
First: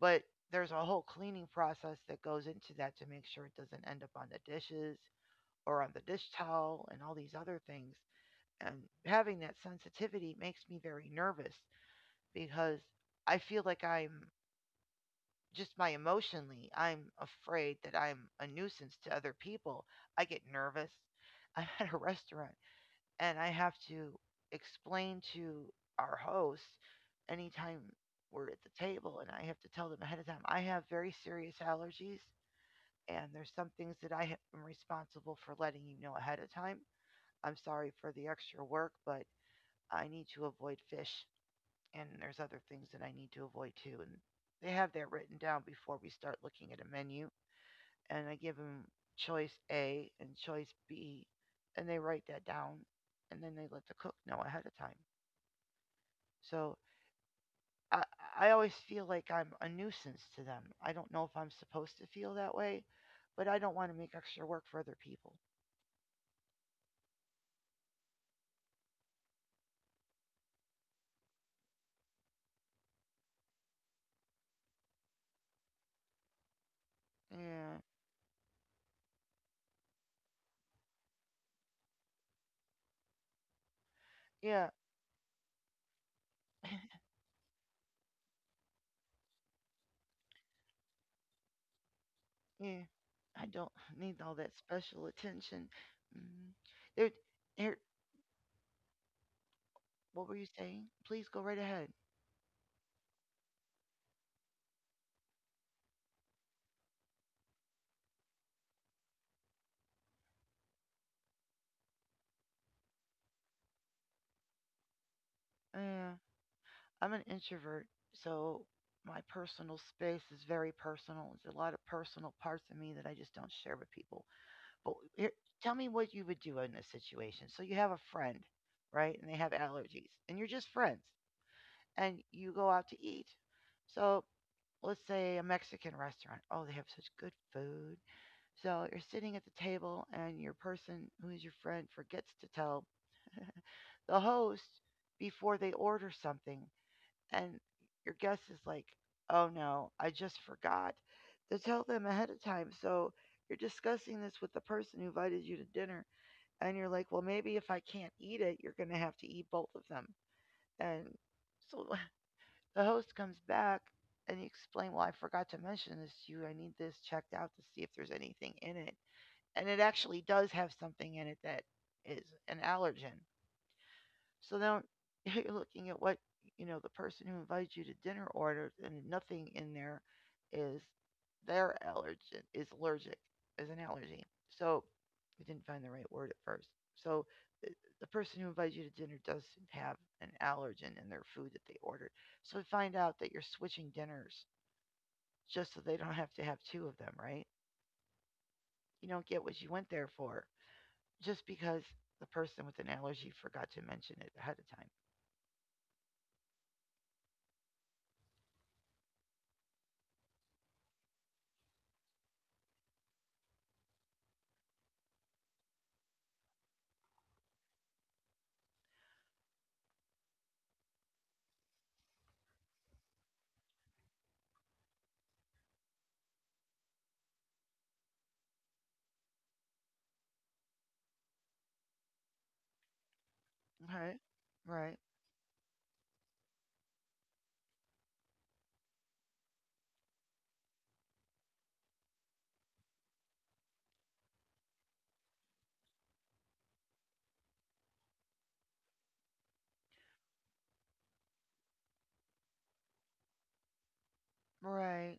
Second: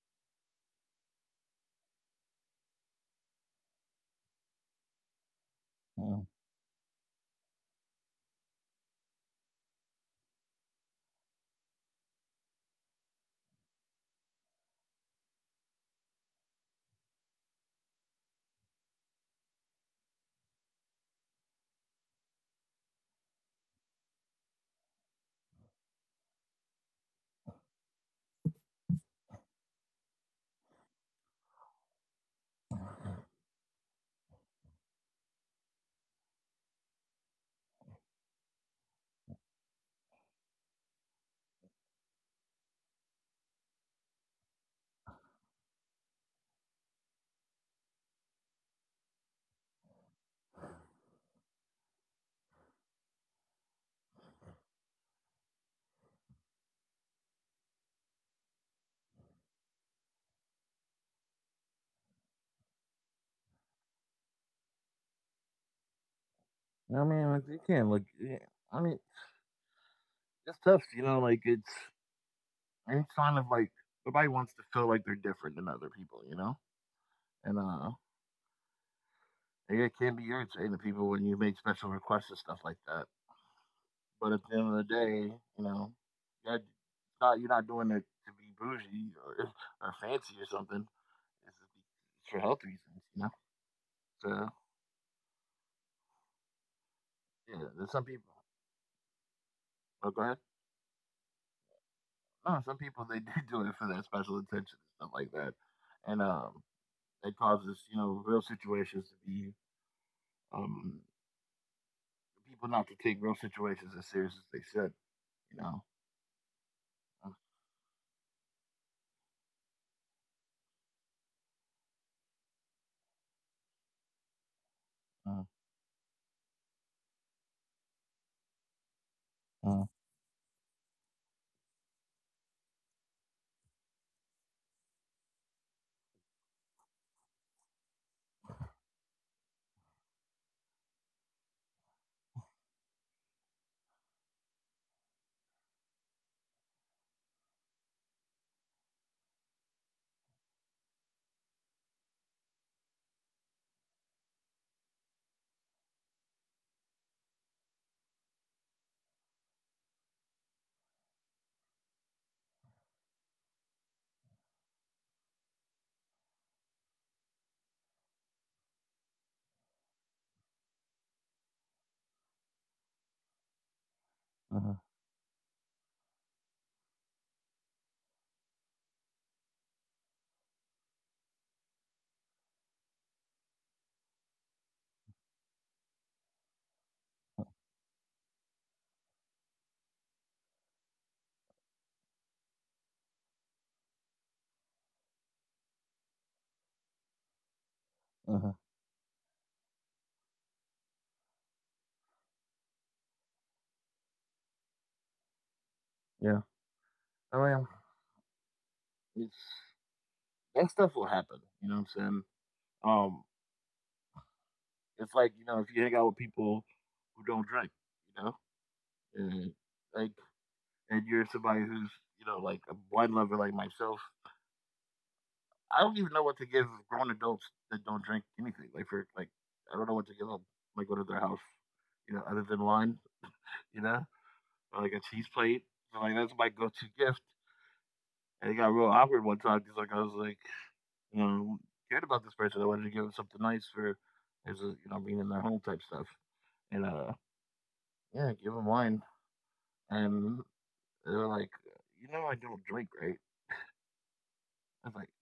Speaker 2: but there's a whole cleaning process that goes into that to make sure it doesn't end up on the dishes or on the dish
Speaker 1: mm.
Speaker 2: towel and all these other things. Um, having that sensitivity makes me very nervous because I feel like I'm just my emotionally, I'm afraid that I'm a nuisance to other people. I get nervous. I'm at a restaurant and I have to explain to our host anytime we're at the table and I have to tell them ahead of time I have very serious allergies and there's some things that I am responsible for letting you know ahead of time. I'm sorry for the extra work, but I need to avoid fish and there's other things that I need to avoid too. And they have that written down before we start looking at a menu. And I give them choice A and choice B, and they write that down, and then they let the cook know ahead of time. So I, I always feel like I'm a nuisance to them. I don't know if I'm supposed to feel that way, but I don't want to make extra work for other people.
Speaker 1: I mean, like you can like. Yeah, I mean, it's tough. You know, like it's any kind of like nobody wants to feel like they're different than other people. You know, and
Speaker 2: Yeah,
Speaker 1: uh, yeah, it can be irritating to people when you make special requests and stuff like that. But at the
Speaker 2: yeah,
Speaker 1: end of the day, you know, you got not, you're not doing it to be bougie, or, or fancy or something. It's, just be- it's for health
Speaker 2: yeah.
Speaker 1: reasons. You know,
Speaker 2: I don't need all that
Speaker 1: so
Speaker 2: special attention. Mm. There,
Speaker 1: yeah,
Speaker 2: here,
Speaker 1: there's some people. Oh, go
Speaker 2: What were
Speaker 1: ahead.
Speaker 2: you saying? Please go right ahead.
Speaker 1: No, some people they do do it for that special attention and stuff like that. And um, That causes, you know, real situations to be um, people not to take real situations as serious as they should. You know.
Speaker 2: Uh, I'm an introvert, so my personal space is very personal. There's a lot of personal parts of me that I just don't share with people. But here,
Speaker 1: Uh,
Speaker 2: tell me what you would do in this situation. So you have a friend, right? And they have
Speaker 1: uh,
Speaker 2: allergies, and you're just friends, and you go out to eat. So let's say a Mexican restaurant. Oh, they have such good food. So you're sitting at the table, and your person who is your friend forgets to tell the host before they order something. And your guest is like, oh no, I just forgot to tell them ahead of time. So you're discussing this with the person who invited you to dinner. And you're like, well, maybe if I can't eat it, you're going to have to eat both of them. And so the host comes back and you explain, well, I forgot to mention this to you. I need this checked out to see if there's anything in it. And it actually does have something in it that is an allergen. So
Speaker 1: uh,
Speaker 2: now you're looking at what you know the person who invites you to dinner orders, and nothing in there is their allergen is allergic is an allergy. So we didn't find the right word at first. So the, the person who invites you to dinner doesn't have an allergen in their food that they ordered. So find out that you're switching dinners just so they don't have to have two of them, right?
Speaker 1: uh,
Speaker 2: You don't get what you went there for just because the person with an allergy forgot to mention it ahead of
Speaker 1: yeah. I mean, it's that stuff will happen. You know what I'm saying? Um, it's like, you know, if you hang out with people who don't drink, you know, and like and you're somebody who's, you know, like a wine lover like myself. I don't even know what to give grown adults that don't drink anything. Like for like, I don't know what to give them. Like go to their house, you know, other than wine. You
Speaker 2: time.
Speaker 1: know,
Speaker 2: Okay.
Speaker 1: or like
Speaker 2: Right.
Speaker 1: a cheese plate. So like that's my go-to gift. And it got real awkward one time because like I was like, you know, cared about this person. I wanted to give them something nice for, as a, you know, being in their home type stuff. And uh, Yeah, give them wine. And they were like, you know, I don't drink, right? I was like,
Speaker 2: Right.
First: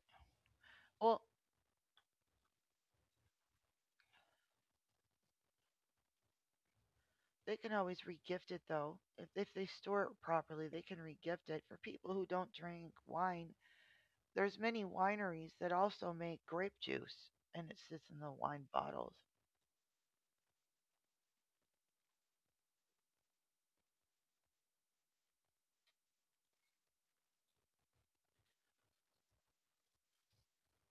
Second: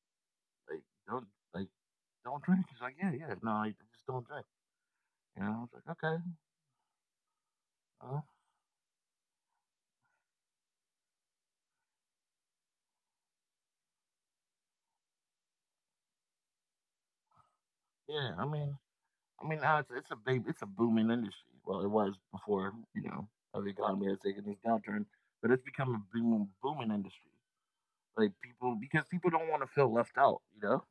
Speaker 1: like
Speaker 2: Well,
Speaker 1: don't like don't drink. He's like, yeah, yeah, no, I just don't drink. You know, I was like, okay,
Speaker 2: they can always
Speaker 1: uh,
Speaker 2: regift it though. If if they store it properly, they can regift it. For people who don't drink wine, there's many wineries that also make grape juice and it sits in the
Speaker 1: yeah. I
Speaker 2: wine
Speaker 1: mean,
Speaker 2: bottles.
Speaker 1: I mean, now it's it's a big, it's a booming industry. Well, it was before, you know, uh, the economy has taken this downturn, but it's become a boom, booming industry. Like people, because people don't want to feel left out. You know,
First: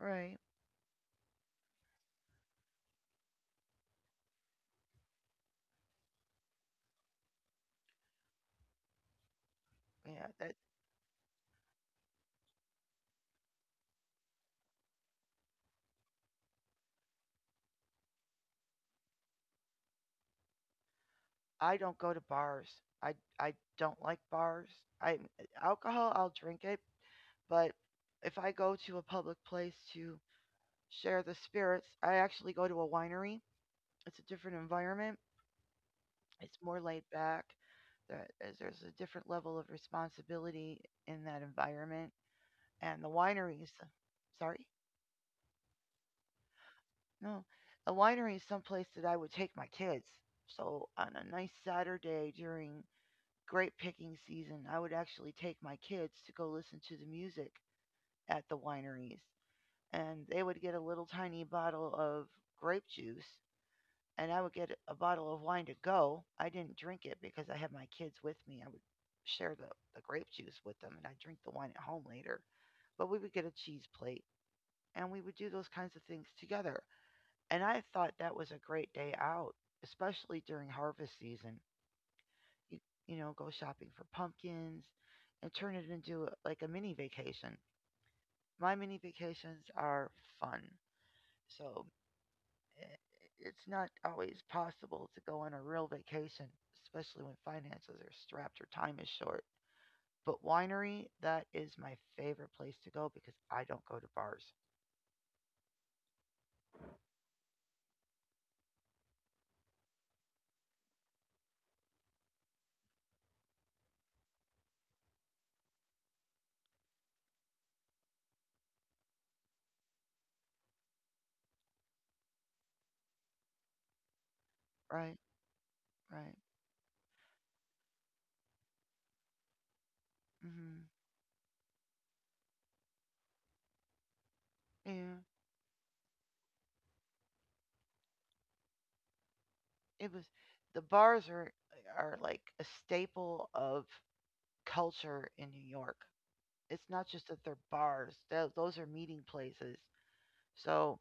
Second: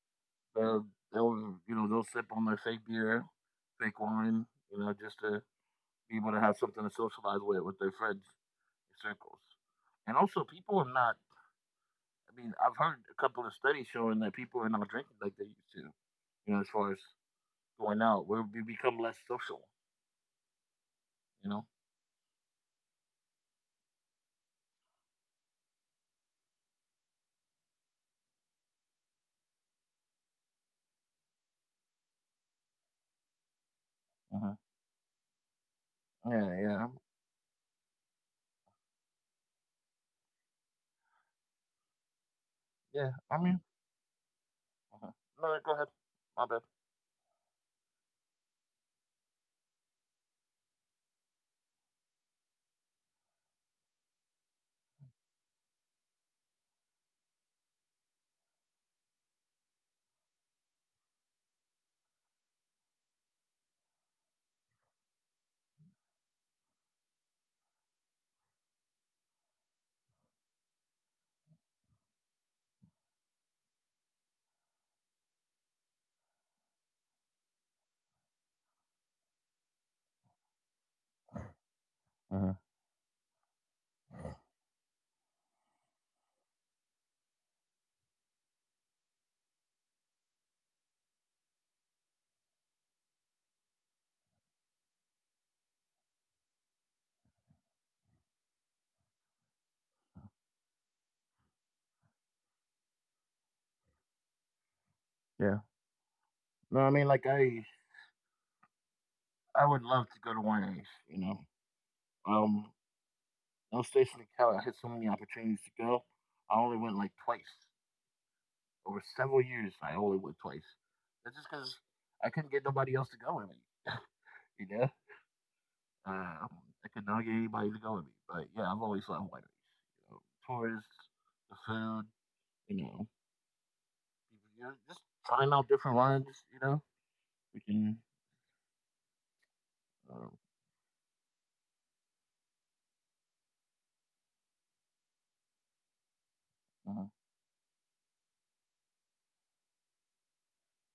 Speaker 2: Right.
Speaker 1: uh, they'll, you know, they'll sip on their fake beer, fake wine, you know, just to be able to have something to socialize with with their friends circles. And
Speaker 2: Yeah,
Speaker 1: also,
Speaker 2: that
Speaker 1: people are not. I mean, I've heard a couple of studies showing that people are not drinking like they used to. You know, as far as going out, where we become less social. You know.
Speaker 2: I don't go to bars. I I don't like bars. I Alcohol I'll drink it, but if I go to a public place to share the spirits, I actually go to a winery. It's a
Speaker 1: Mm-hmm.
Speaker 2: different environment.
Speaker 1: Yeah,
Speaker 2: It's more
Speaker 1: yeah,
Speaker 2: laid back. There, there's- there's a different level of responsibility in that environment. And the
Speaker 1: yeah. I mean,
Speaker 2: wineries, sorry,
Speaker 1: uh no, go ahead. My bad.
Speaker 2: no, the winery is someplace that I would take my kids. So on a nice Saturday during grape picking season, I would actually take my kids to go listen to the music at the wineries. And they would get a little tiny bottle of grape juice and I would get a bottle of wine to go. I didn't drink it because I had my kids with me. I would share the, the grape juice with them and I'd drink the wine at home later. But we would get a cheese plate and we would do those kinds of things together. And I thought that was a great day out, especially during harvest season.
Speaker 1: Uh-huh.
Speaker 2: You, you know, go shopping for pumpkins and turn it into a, like a mini vacation. My mini vacations are fun. So eh, it's not always possible to go on a real vacation, especially when finances are strapped or time is short. But winery, that is my favorite place to go because I don't go to bars.
Speaker 1: Yeah. No, I mean, like I, I would love to go to wineries. You know, um, I was stationed in Cali. I had so many opportunities to go. I only went like twice over several years. I only went twice. That's just because I couldn't get nobody else to go with me. You know,
Speaker 2: Right, right.
Speaker 1: um, I could not get anybody to go with me. But yeah, I've always loved wineries. You know,
Speaker 2: Hmm.
Speaker 1: tourists, the food. You know, you know, just
Speaker 2: Yeah,
Speaker 1: trying out different wines. You know, we can.
Speaker 2: it was.
Speaker 1: um,
Speaker 2: The bars are are like a staple of culture in New York. It's not
Speaker 1: Mhm,
Speaker 2: just that they're bars; tho- those are meeting places. So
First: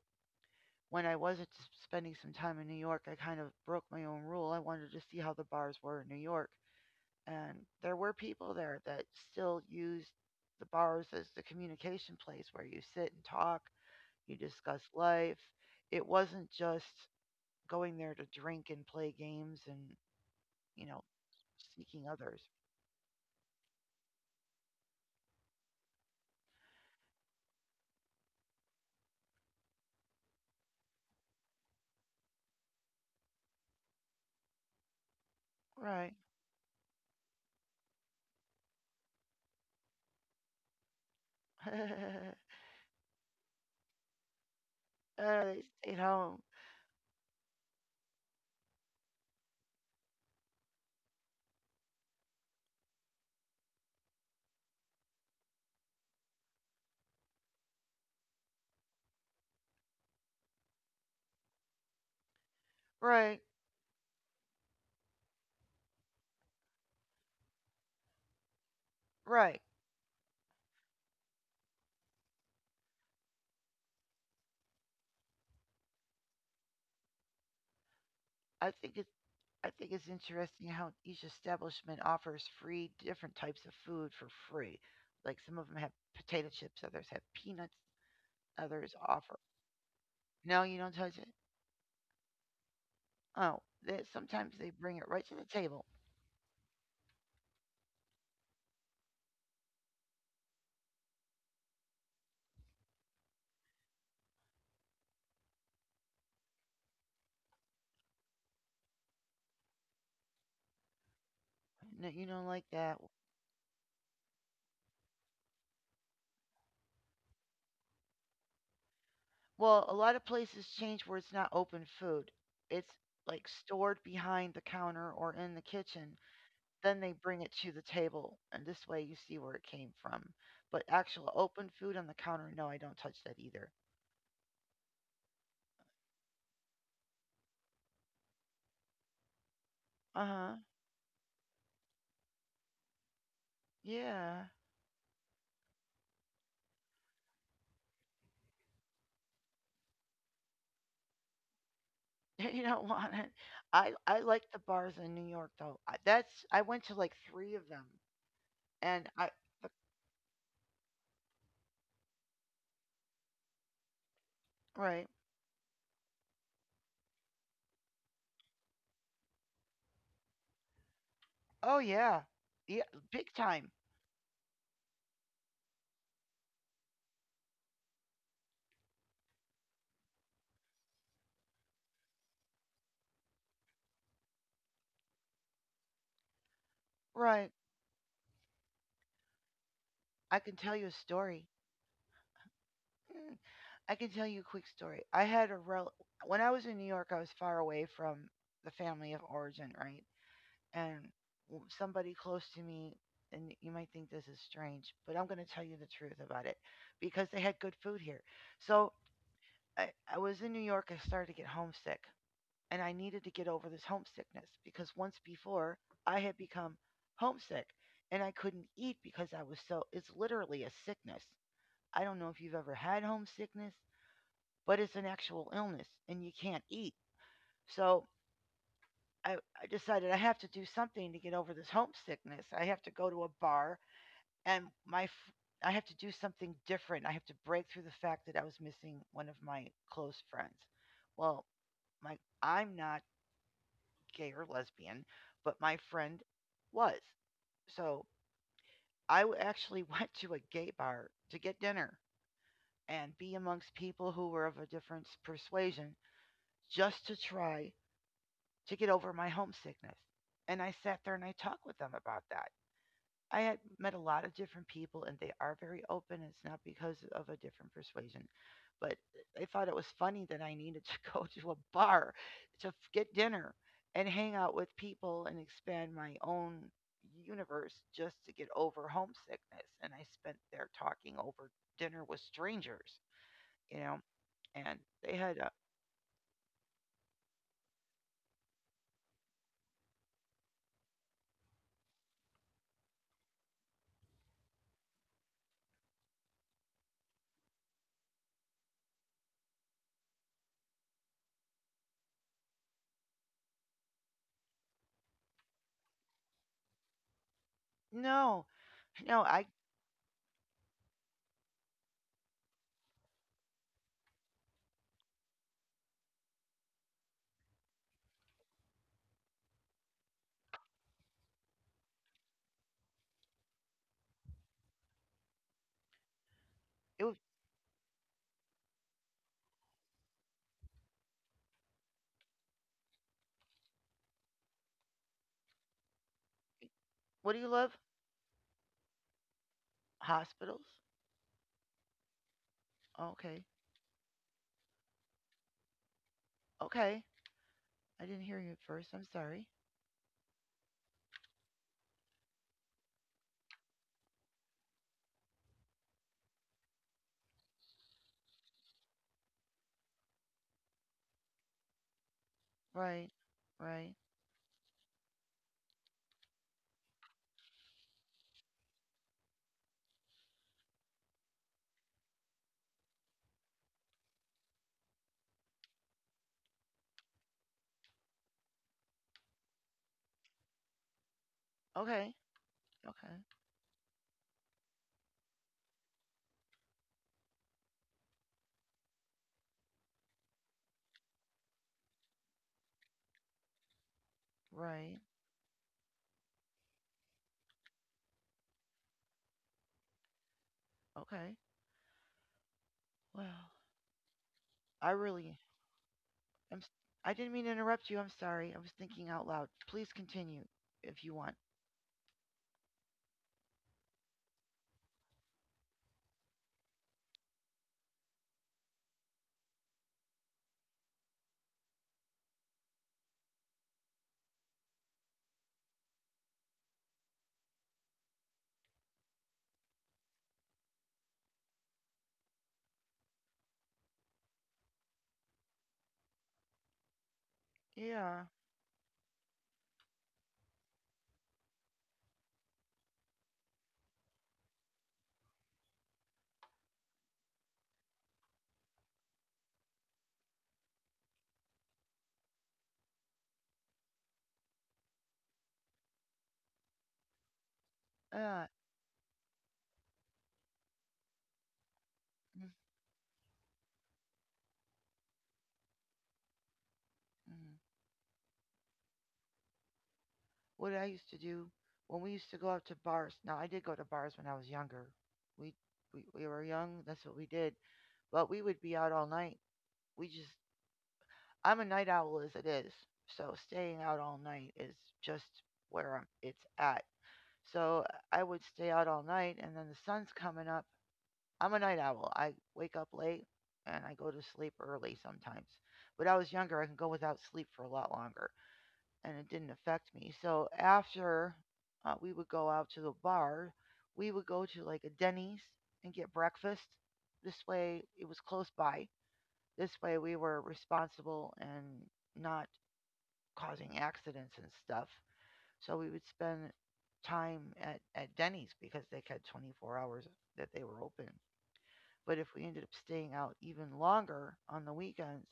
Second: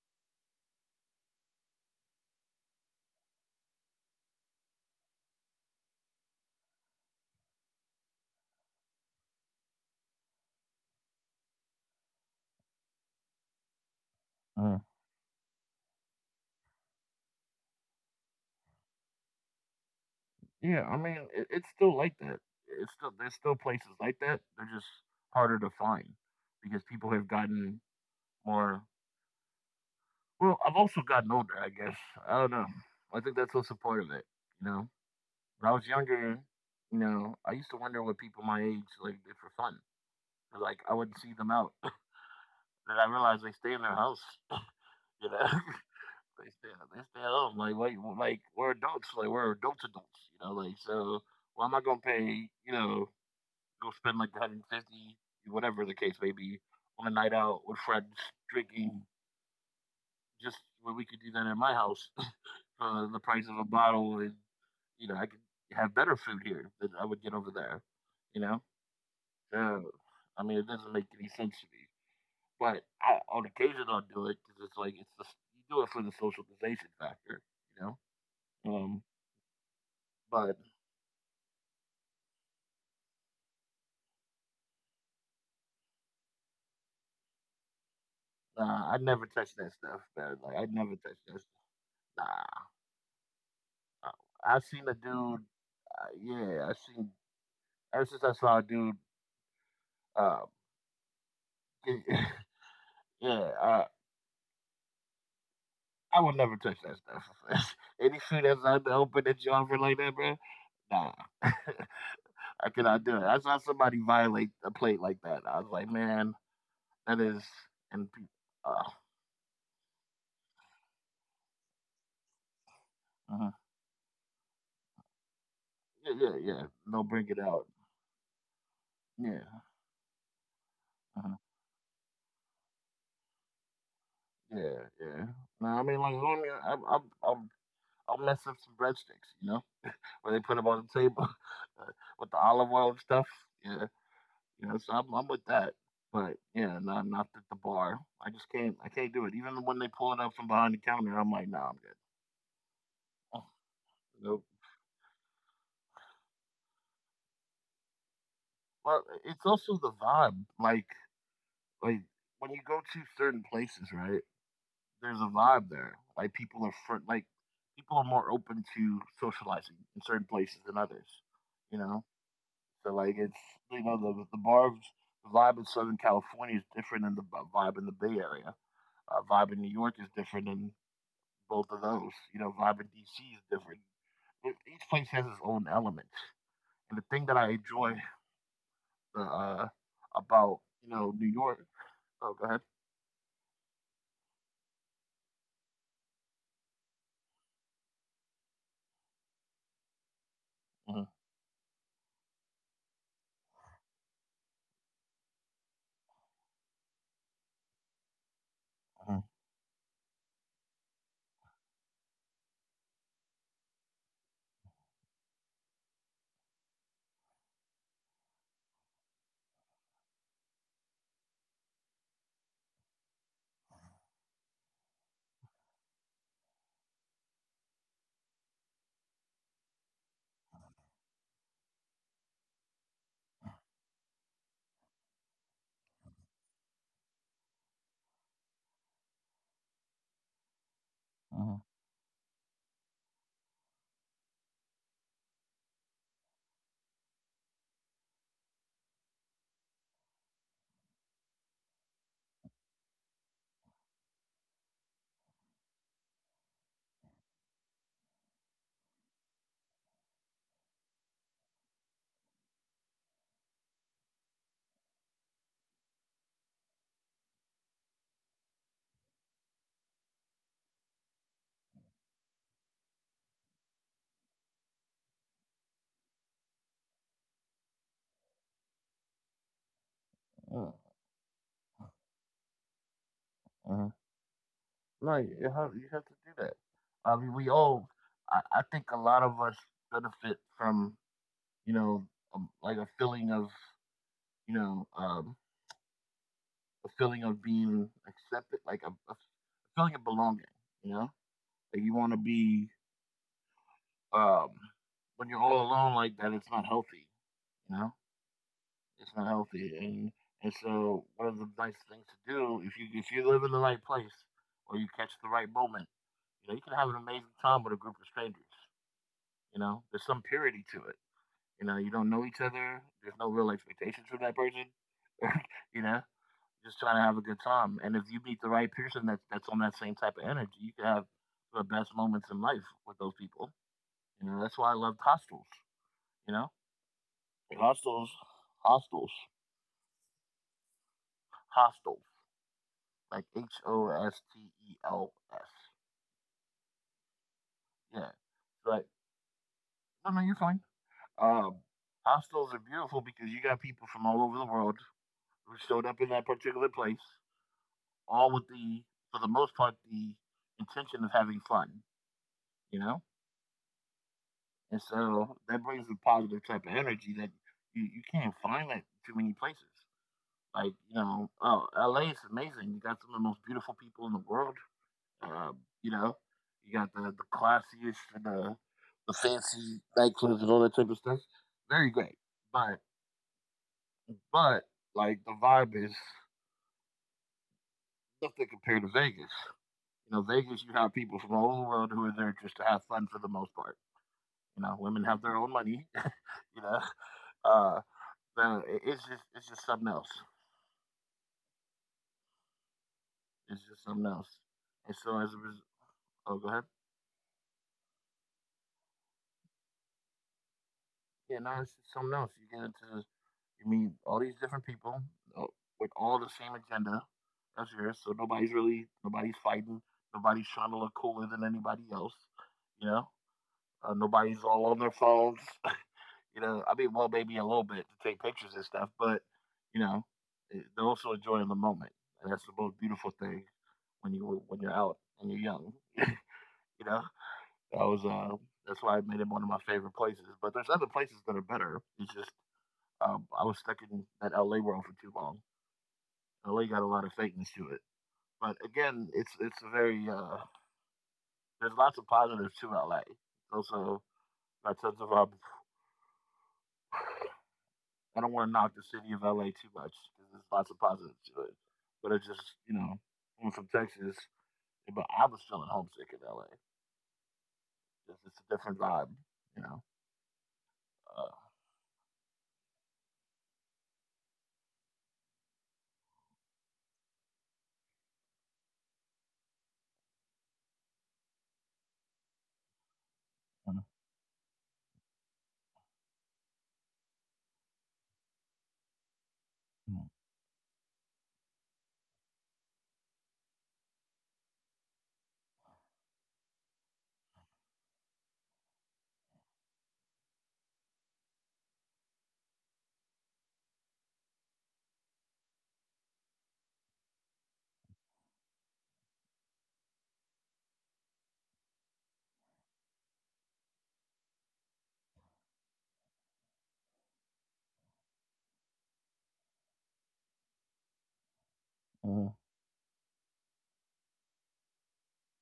Speaker 2: when I was spending some time in New York, I kind of broke my own rule. I wanted to see how the bars were in New York. And there were people there that still used the bars as the communication place where you sit and talk, you
Speaker 1: mhm.
Speaker 2: discuss life. It wasn't just going there to drink and play games and,
Speaker 1: Yeah,
Speaker 2: you
Speaker 1: I
Speaker 2: know,
Speaker 1: mean, it, it's still
Speaker 2: sneaking
Speaker 1: like that.
Speaker 2: others.
Speaker 1: It's still there's still places like that. They're just harder to find because people have gotten more. Well, I've also gotten older, I guess. I don't know. I think that's also part of it. You know, when I was
Speaker 2: Right.
Speaker 1: younger, you know, I used to wonder what people my age like did for fun. Like I wouldn't see them out,
Speaker 2: uh,
Speaker 1: and I realized they stay in their house. You know,
Speaker 2: they stayed home.
Speaker 1: they stay they stay at home. Like like like we're adults. Like we're adults adults. You know, like so. Why am I gonna pay? You know, go spend like one hundred fifty, whatever the case may be, on a night out with friends, drinking, just where we could do that at my house for the price
Speaker 2: Right.
Speaker 1: of a bottle. And, you know, I could have better food here than I would get over there, you know?
Speaker 2: Right.
Speaker 1: So, I mean, it doesn't make any sense to me. But I, on occasion, I'll do it because it's like, it's the, you do it for the socialization factor, you know?
Speaker 2: I think
Speaker 1: Um,
Speaker 2: it's I think it's
Speaker 1: but
Speaker 2: interesting how each establishment offers free different types of food for free. Like some of them have potato chips, others have peanuts,
Speaker 1: uh, I
Speaker 2: others
Speaker 1: never
Speaker 2: offer.
Speaker 1: touch that stuff, man. Like, I
Speaker 2: No, you
Speaker 1: never
Speaker 2: don't
Speaker 1: touch
Speaker 2: touch it.
Speaker 1: that stuff. Nah.
Speaker 2: Oh, they,
Speaker 1: I-
Speaker 2: sometimes
Speaker 1: I've
Speaker 2: they
Speaker 1: seen a
Speaker 2: bring it right to
Speaker 1: dude.
Speaker 2: the table.
Speaker 1: Uh, yeah, I've seen ever since I saw a dude. Uh, yeah, uh, I would never touch that stuff. Any food that's out in the open that you offer like that, bro. Nah, I
Speaker 2: No, you don't like that.
Speaker 1: cannot do it. I saw somebody violate a plate like that. I was like, man, that is and pe- uh,
Speaker 2: Well, a lot of places change where it's not open food. It's like
Speaker 1: mhm.
Speaker 2: stored behind the counter or in the
Speaker 1: Yeah,
Speaker 2: kitchen.
Speaker 1: yeah, yeah.
Speaker 2: Then
Speaker 1: They'll
Speaker 2: they
Speaker 1: bring it
Speaker 2: bring it
Speaker 1: out.
Speaker 2: to the table, and this way you see
Speaker 1: Yeah,
Speaker 2: where it came from. But
Speaker 1: mhm.
Speaker 2: actual open food on the counter, no, I don't touch that either.
Speaker 1: Yeah, yeah. No, I mean like, I mean, I'm, I'm, I'm, I'll mess up some breadsticks, you know,
Speaker 2: Uh
Speaker 1: where they put
Speaker 2: huh.
Speaker 1: them on the table with the olive oil and stuff. Yeah,
Speaker 2: Yeah.
Speaker 1: you know, so I'm, I'm with that. But yeah, not not at the bar. I just can't. I can't do it. Even when they pull it up from behind the counter, I'm like, nah, I'm good.
Speaker 2: You don't want it.
Speaker 1: Oh,
Speaker 2: I I
Speaker 1: nope.
Speaker 2: like the bars in New York though. I, that's I went to like three of them.
Speaker 1: But
Speaker 2: and I
Speaker 1: it's
Speaker 2: the-
Speaker 1: also the vibe. Like, like when you go to certain places, right?
Speaker 2: right.
Speaker 1: There's a vibe there. Like people are fr- like people are more open to socializing in certain places than others.
Speaker 2: Oh
Speaker 1: You know,
Speaker 2: yeah. Yeah,
Speaker 1: so like
Speaker 2: big
Speaker 1: it's,
Speaker 2: time.
Speaker 1: you know, the the bar the vibe in Southern California is different than the bu- vibe in the Bay Area. Uh, vibe in New York is different than both of those. You know, vibe in D C is different. E- Each place has its own element. And the thing that I
Speaker 2: Right.
Speaker 1: enjoy uh, uh,
Speaker 2: I can
Speaker 1: about,
Speaker 2: tell
Speaker 1: you
Speaker 2: you a
Speaker 1: know, New
Speaker 2: story.
Speaker 1: York. Oh, go ahead.
Speaker 2: Mm, I can tell you a quick story. I had a rel When I was in New York, I was far away from the family of origin, right?
Speaker 1: Mm-hmm,
Speaker 2: And w- somebody close to me, and you might think this is strange, but I'm going to tell you the truth about it because they had good food here. So I, I was in New York, I started to get homesick, and I needed to get over this homesickness because once before I had become homesick and I couldn't eat because I was so, it's literally a sickness. I don't know if you've ever had homesickness, but it's an actual illness and you can't eat. So I, I decided I have to do something to get over this homesickness. I have to go to a bar, and my, i have to do something different. I have to break through the fact that I was missing one of my close friends. Well,
Speaker 1: mm-hmm,
Speaker 2: like, I'm not gay or lesbian, but my friend was. So I w- actually went to a gay bar to get dinner and be amongst people who were of a different persuasion just to try to get over my homesickness. And I sat there and I talked with them about that. I had met a lot of different people, and they are very open. It's not because of a different persuasion, but I thought it was funny that I needed to go to a bar to f- get dinner and hang out with people and expand my own universe just to get over homesickness. And I spent
Speaker 1: hmm
Speaker 2: there talking over dinner with strangers, you
Speaker 1: hmm.
Speaker 2: know, and
Speaker 1: No,
Speaker 2: they
Speaker 1: you
Speaker 2: had
Speaker 1: you
Speaker 2: a
Speaker 1: have, you have to do that. I mean, we all. I, I think a lot of us benefit from, you know, um, like a feeling of, you know, um, a feeling of being accepted, like a, a feeling of belonging. You know, like you want to be um, when you're all alone like that. It's not healthy. You know,
Speaker 2: no,
Speaker 1: it's not
Speaker 2: no. I
Speaker 1: healthy. And and so one of the nice things to do, if you if you live in the right place or you catch the right moment, you know, you can have an amazing time with a group of strangers. You know, there's some purity to it. You know, you don't know each other. There's no real expectations from that person. You know, just trying to
Speaker 2: it was
Speaker 1: have a good time. And if you meet the right person that's that's on that same type of energy, you can have the best moments in life with those people. You know, that's why I loved hostels. You know,
Speaker 2: What do you love?
Speaker 1: hostels, hostels,
Speaker 2: Hospitals.
Speaker 1: hostels, like
Speaker 2: Okay.
Speaker 1: H O S T E L S.
Speaker 2: Okay. I
Speaker 1: Yeah,
Speaker 2: didn't hear you at
Speaker 1: but
Speaker 2: first. I'm sorry.
Speaker 1: no, no, you're fine. Um, Hostels are beautiful because you got people from all over the world who showed up in that particular place, all with the, for the most part, the intention of having fun. You know,
Speaker 2: Right. Right.
Speaker 1: and so that brings a positive type of energy that you, you can't find that too many places. Like, you know, oh, L A is amazing. You got some of the most beautiful people in the world. Um, you know, you got the, the classiest and the, the fancy nightclubs and all that type of stuff. Very great.
Speaker 2: Okay.
Speaker 1: But,
Speaker 2: Okay.
Speaker 1: but like, the vibe is nothing compared to Vegas. You know, Vegas, you have people from all over the world who are there just to have fun for the most part. You know, women
Speaker 2: Right.
Speaker 1: have their own money, you know. Uh, No, it, it's just it's just something else.
Speaker 2: Okay. Well,
Speaker 1: It's just something else. And
Speaker 2: I
Speaker 1: so as a
Speaker 2: really
Speaker 1: result, oh, go
Speaker 2: I'm
Speaker 1: ahead.
Speaker 2: s- I didn't mean to interrupt you. I'm sorry. I was thinking out loud. Please continue if you want.
Speaker 1: Yeah, no, it's just something else. You get into you meet all these different people uh, with all the same agenda as yours. So nobody's really nobody's fighting. Nobody's trying to look cooler than anybody else. You know, uh, nobody's all on their phones. You know, I mean, well, maybe a little bit to take pictures and stuff, but you know, eh, they're also enjoying the moment, and that's the most beautiful thing when you when you're out and you're young. You know, that was,
Speaker 2: Yeah.
Speaker 1: uh that's why I made it one of my favorite places, but there's other places that are better. It's just, um, I was stuck in that L A world for too long. L A got a lot of fakeness to it. But again, it's it's a very, uh there's lots of positives to L A. Also, by terms of, um, I don't wanna
Speaker 2: Uh
Speaker 1: knock the city of L A too much 'cause there's lots of positives to it, but it's just,
Speaker 2: mm,
Speaker 1: you know, I'm from Texas, but I was feeling homesick in L A.
Speaker 2: mm.
Speaker 1: It's just a different vibe, you know?
Speaker 2: What I used
Speaker 1: Uh,
Speaker 2: to do when we used to go out to bars. Now, I did go to bars when I was younger. We we, we were young, that's what we did. But we would be out all night. We just I'm a night owl as it is. So
Speaker 1: mhm,
Speaker 2: staying out all night is just where I'm, it's at. So I would stay out all night, and then the
Speaker 1: mhm,
Speaker 2: sun's coming up. I'm a night owl. I wake up late and I go to sleep early sometimes. But I was younger, I can go without sleep for a lot longer, and it didn't affect me. So after uh, we would go out to the bar, we would go to like a Denny's and get breakfast. This way, it was close by. This way, we were responsible and not causing accidents and stuff. So we would spend time at, at Denny's because they had twenty-four hours that they were open. But
Speaker 1: mhm,
Speaker 2: if we ended up staying out even longer on the weekends,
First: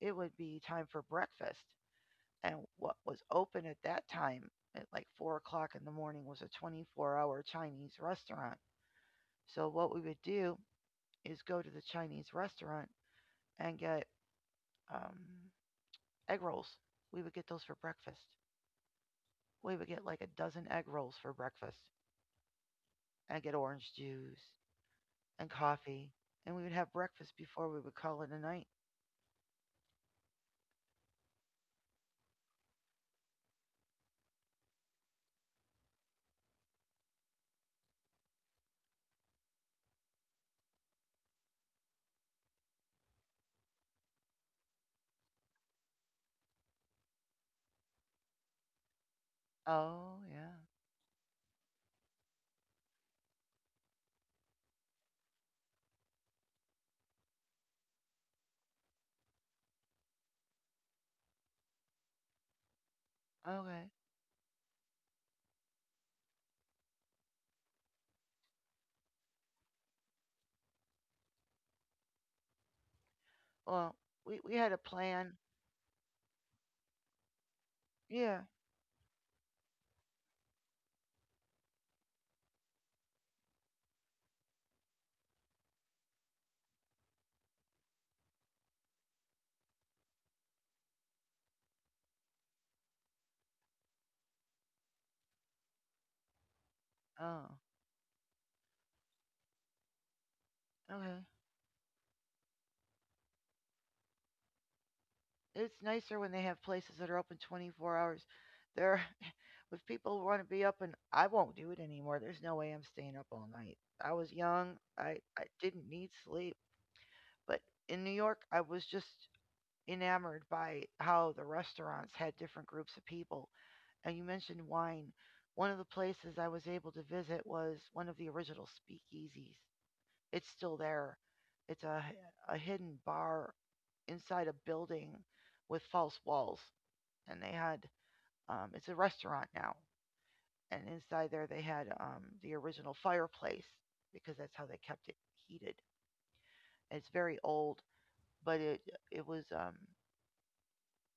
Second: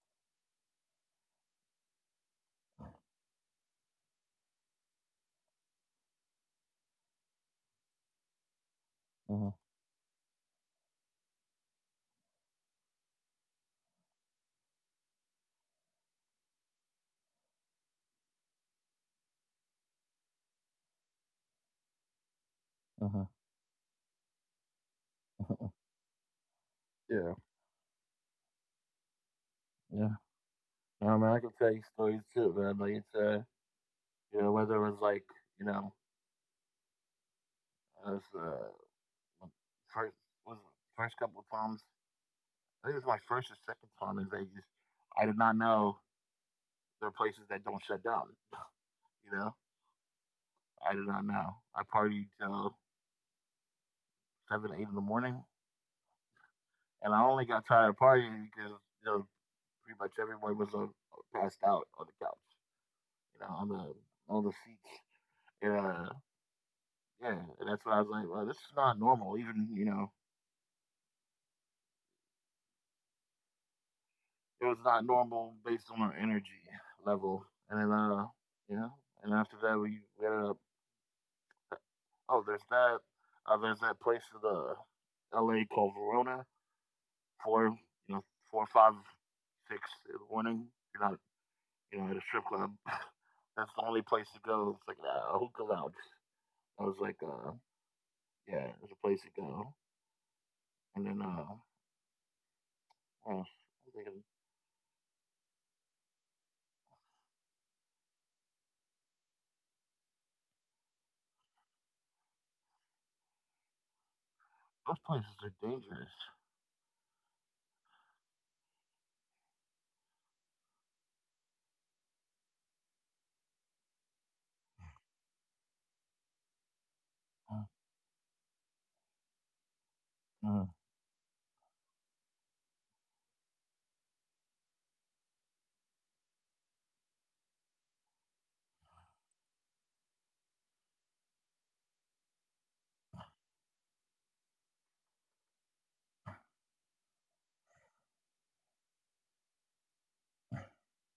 Speaker 2: it would be time for breakfast. And what was open at that time at like four o'clock in the morning was a twenty-four hour Chinese restaurant.
Speaker 1: mhm,
Speaker 2: So what we would do is go to the Chinese restaurant and get um, egg rolls. We would get those for breakfast. We would get like a dozen egg rolls for breakfast
Speaker 1: mhm, mhm.
Speaker 2: and get orange juice and coffee, and we would have breakfast
Speaker 1: Yeah,
Speaker 2: before we would call it a night.
Speaker 1: yeah. I mean, I could tell you stories too, man. Like it's uh, you know, whether it was like you know, it was, uh, m- first was it first couple of times. I think it was my first or second time in Vegas. I did not know there are places that don't shut down. You know,
Speaker 2: Oh, yeah.
Speaker 1: I did not know. I partied till seven, eight in the morning, and I only got tired of partying because you know pretty much everyone was uh, passed out on the couch, you know, on
Speaker 2: Okay.
Speaker 1: the on the seats. Yeah, yeah. And that's why I was like, well, this is not normal. Even you know
Speaker 2: Well, we, we
Speaker 1: it
Speaker 2: had a
Speaker 1: was not
Speaker 2: plan.
Speaker 1: normal based on our energy level. And then, uh,
Speaker 2: Yeah.
Speaker 1: you know, and after that, we ended up, oh, there's that. Uh, there's that place in the L A called Verona for, you know, four, five, six in the morning. You're not, you know, at a strip club. That's the only place to go. It's like uh, a hookah lounge. I was like, uh,
Speaker 2: Oh,
Speaker 1: yeah, there's a place to go. And
Speaker 2: okay.
Speaker 1: then, uh, what I'm thinking,
Speaker 2: It's nicer when they have places that are open twenty-four hours. There, if people want to be up, and I won't do it anymore. There's no way I'm staying up all night. I was young.
Speaker 1: those
Speaker 2: I,
Speaker 1: places
Speaker 2: I
Speaker 1: are
Speaker 2: didn't need
Speaker 1: dangerous.
Speaker 2: sleep. But in New York, I was just enamored by how the restaurants had different groups of people, and you mentioned wine. One of the places I was able to visit
Speaker 1: Uh,
Speaker 2: was one of the original speakeasies. It's
Speaker 1: uh,
Speaker 2: still there. It's a, a hidden bar inside a building with false walls, and they had um, it's a restaurant now, and inside there they had um, the original fireplace because that's how they kept it heated. It's very old, but it it was um,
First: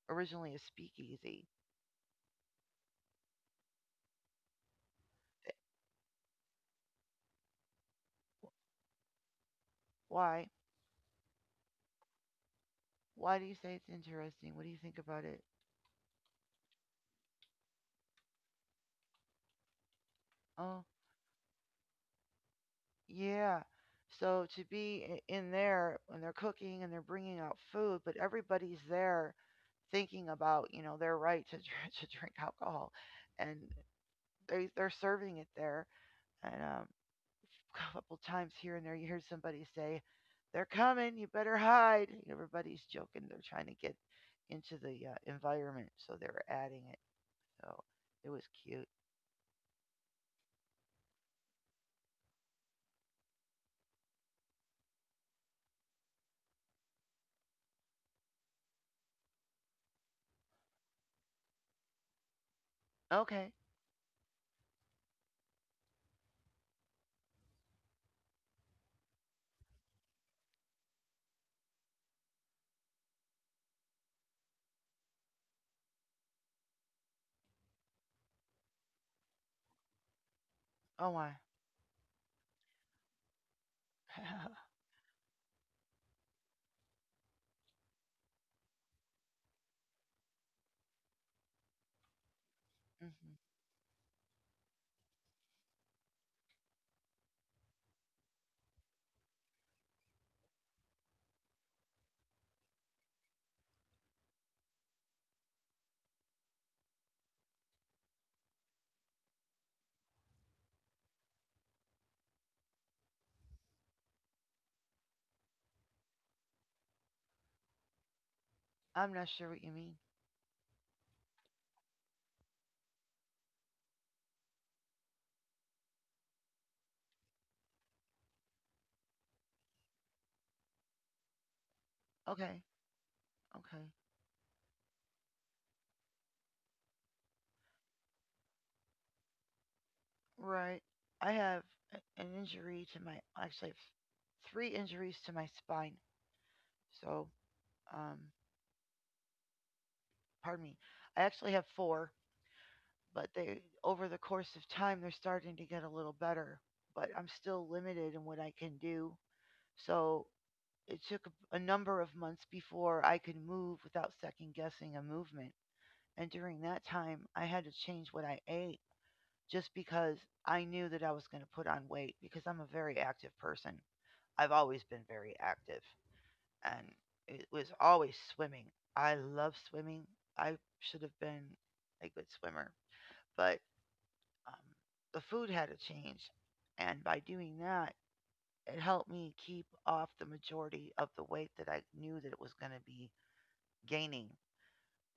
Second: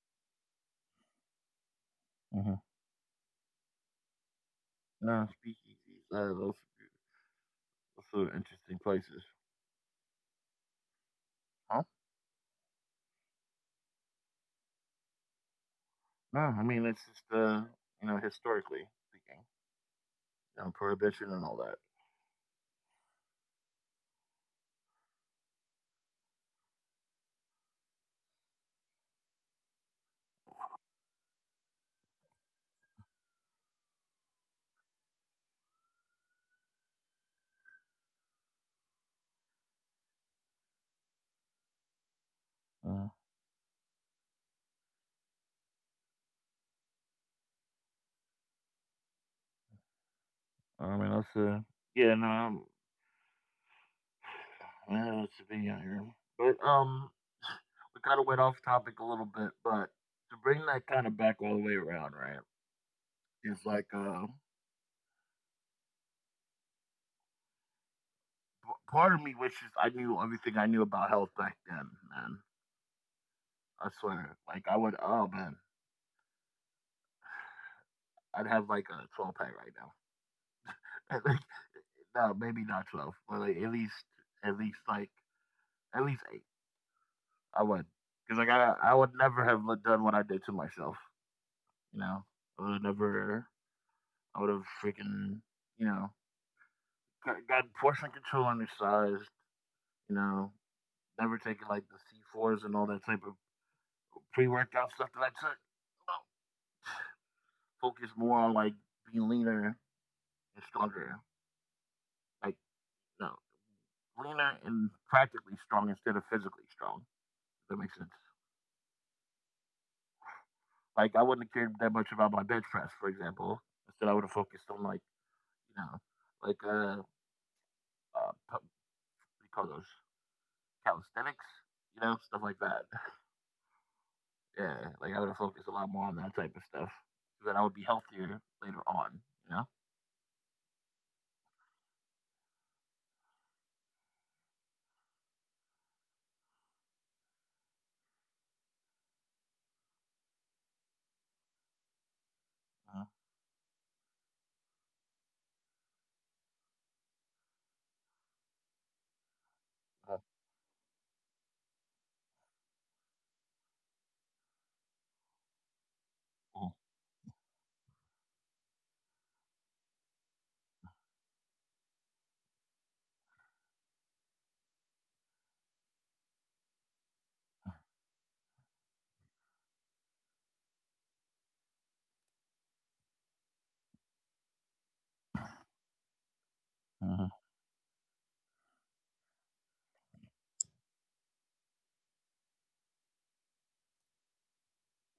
Speaker 2: originally a speakeasy.
Speaker 1: uh, uh, speakeasies, uh, those also interesting places.
Speaker 2: Why?
Speaker 1: Huh?
Speaker 2: Why do you say it's interesting? What do you think about it?
Speaker 1: No, I mean it's just uh you know historically speaking, you know,
Speaker 2: Oh,
Speaker 1: prohibition and all that.
Speaker 2: yeah. So to be i- in there when they're cooking and they're bringing out food, but everybody's there thinking about, you know, their right to dr- to drink alcohol, and they they're serving it there. And um, a couple times here and there, you hear somebody say, "They're coming, you better hide." And everybody's
Speaker 1: Uh,
Speaker 2: joking. They're trying to get into the uh, environment, so they're adding it. So it was cute.
Speaker 1: I mean that's uh yeah no I'm, yeah it's a big out here. But um we kind of went off topic a little bit, but to bring that kind of back all the way around, right?
Speaker 2: Okay.
Speaker 1: Is like uh, p- part of me wishes I knew everything I knew about health back then, man. I swear, like I would, oh man, I'd have like a twelve pack right now.
Speaker 2: Oh my.
Speaker 1: No, maybe not twelve, but like at least at least like at least eight. I would, because like I I would never have done what I did to myself. You know, I would
Speaker 2: hmm
Speaker 1: never. I would have freaking you know got, got portion control undersized. You know, never taken like the C fours and all that type of pre workout stuff that I took. No, focus more on like being leaner and stronger. Like no, leaner and practically strong instead of physically strong. If that makes sense.
Speaker 2: I'm not sure what you mean.
Speaker 1: Like I wouldn't have cared that much about my bench press, for example. Instead, I would have focused on like you know, like uh, uh pu- what do you call those calisthenics, you know, stuff
Speaker 2: Okay.
Speaker 1: like that.
Speaker 2: Okay.
Speaker 1: Yeah, like I would have focused a lot more on that type of stuff. So then I would be healthier later on, you know.
Speaker 2: Right. I have a- an injury to my, actually, I've three injuries to my spine. So, um, pardon me. I actually have four,
Speaker 1: Uh,
Speaker 2: but they, over the course of time, they're starting to get a little better, but I'm still limited in what I can do. So, it took a, a number of months before I could move without second guessing a movement. And during
Speaker 1: uh,
Speaker 2: that time, I had to change what I ate just because I knew that I was going to put on weight because I'm a very active person. I've always been very active, and it was always swimming. I love swimming. I should have been a good swimmer, but um, the food had to change. And by
Speaker 1: Mhm.
Speaker 2: doing that, it helped me keep off the majority of the weight that I knew that it was going to be gaining.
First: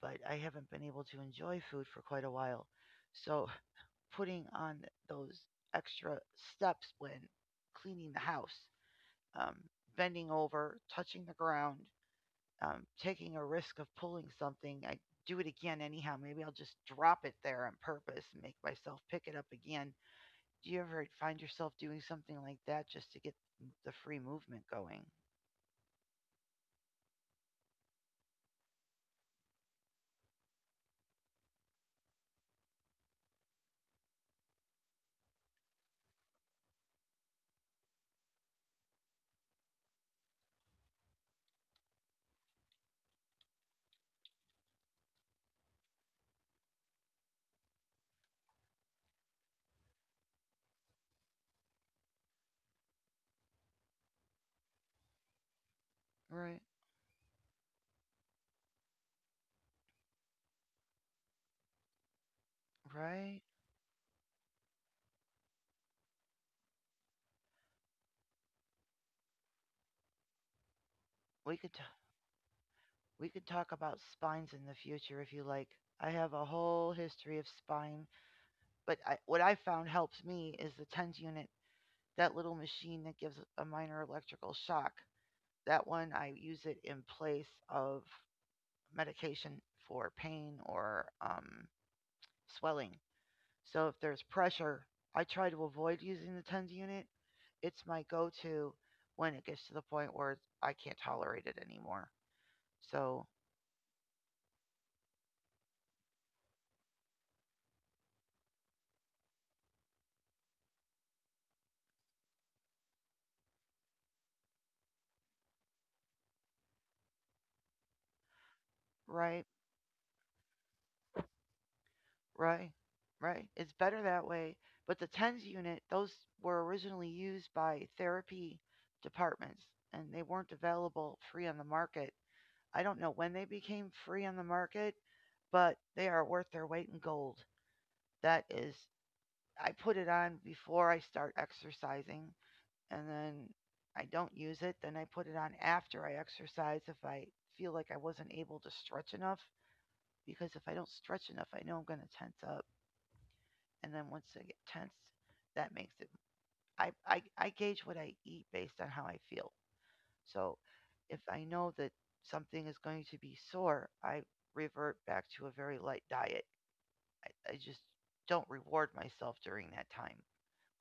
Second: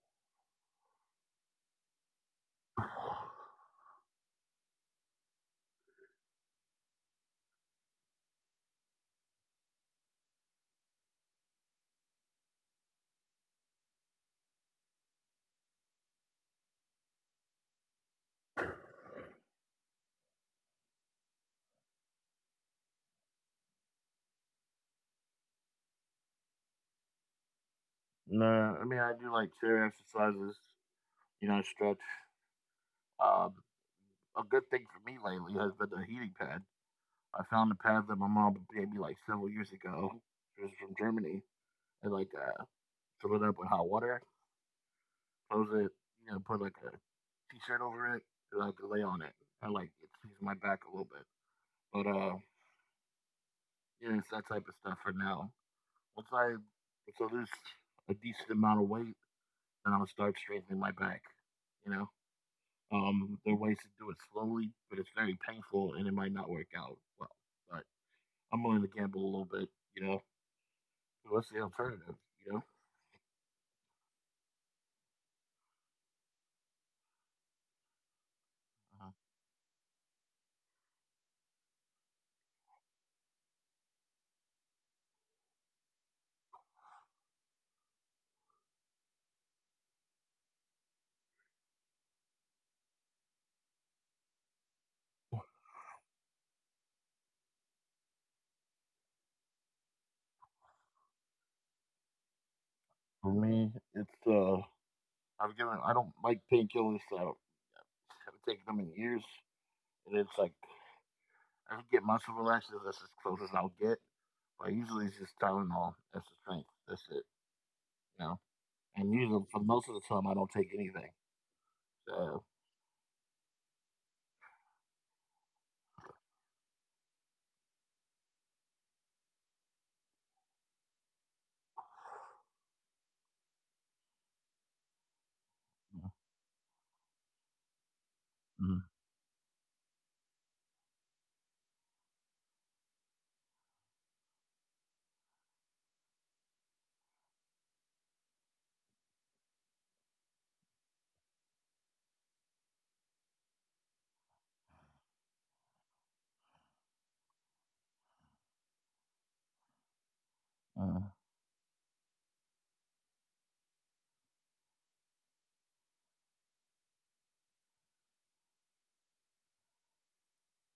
Speaker 2: But I haven't been able to enjoy food for quite a while. So putting on those extra steps when cleaning the house, um, bending over, touching the ground, um, taking a risk of pulling something. I do it again anyhow. Maybe I'll just drop it there on purpose and make myself pick it up again. Do you ever find yourself doing something like that just to get the free movement going?
Speaker 1: No, I mean I do like chair exercises. You know, stretch. Um, a good thing for me lately has been the heating pad. I found a pad that my mom gave me like several years ago. It was from Germany, and like uh, fill it up with hot water, close it, you know, put like a t-shirt over it, and, like lay on it. I like it sees my back a little bit, but uh, yeah, it's that type of stuff for now. Once I
Speaker 2: Right,
Speaker 1: once I lose a decent amount of weight, then I'll start strengthening my back. You know,
Speaker 2: right.
Speaker 1: um, there are ways to do it slowly, but it's very painful and it might not work out well. But I'm willing to gamble a little bit. You know, what's
Speaker 2: We
Speaker 1: the
Speaker 2: could t-
Speaker 1: alternative? You know,
Speaker 2: we could talk about spines in the future if you like. I have a whole history of spine, but
Speaker 1: uh-huh.
Speaker 2: I, what I found helps me is the tens unit, that little machine that gives a minor electrical shock. That one I use it in place of medication for pain or um, swelling. So if there's pressure, I try to avoid using the TENS unit. It's my go to when it gets to the point where I can't tolerate it anymore. So,
Speaker 1: For me, it's uh, I've given I don't like painkillers, so haven't taken them in years, and it's like I can get muscle relaxers. That's as close as I'll get. But usually it's just Tylenol. That's the strength. That's it. You know. And
Speaker 2: right,
Speaker 1: usually for most of the time I don't take anything. So.
Speaker 2: right, right. It's better that way. But the TENS unit, those were originally used by therapy departments, and they weren't available free on the market. I don't know when they became free on the market, but they are worth their weight in gold. That is,
Speaker 1: Mhm.
Speaker 2: I put it on before I start exercising, and then I don't use it. Then I put it on after I exercise if I feel like I wasn't able to stretch enough. Because if I don't stretch enough, I know I'm going to tense up. And then once I get tensed, that makes it. I, I, I gauge what I eat based on how I feel. So
Speaker 1: Uh,
Speaker 2: if I know that something is going to be sore, I revert back to a very light diet. I just don't reward myself during that time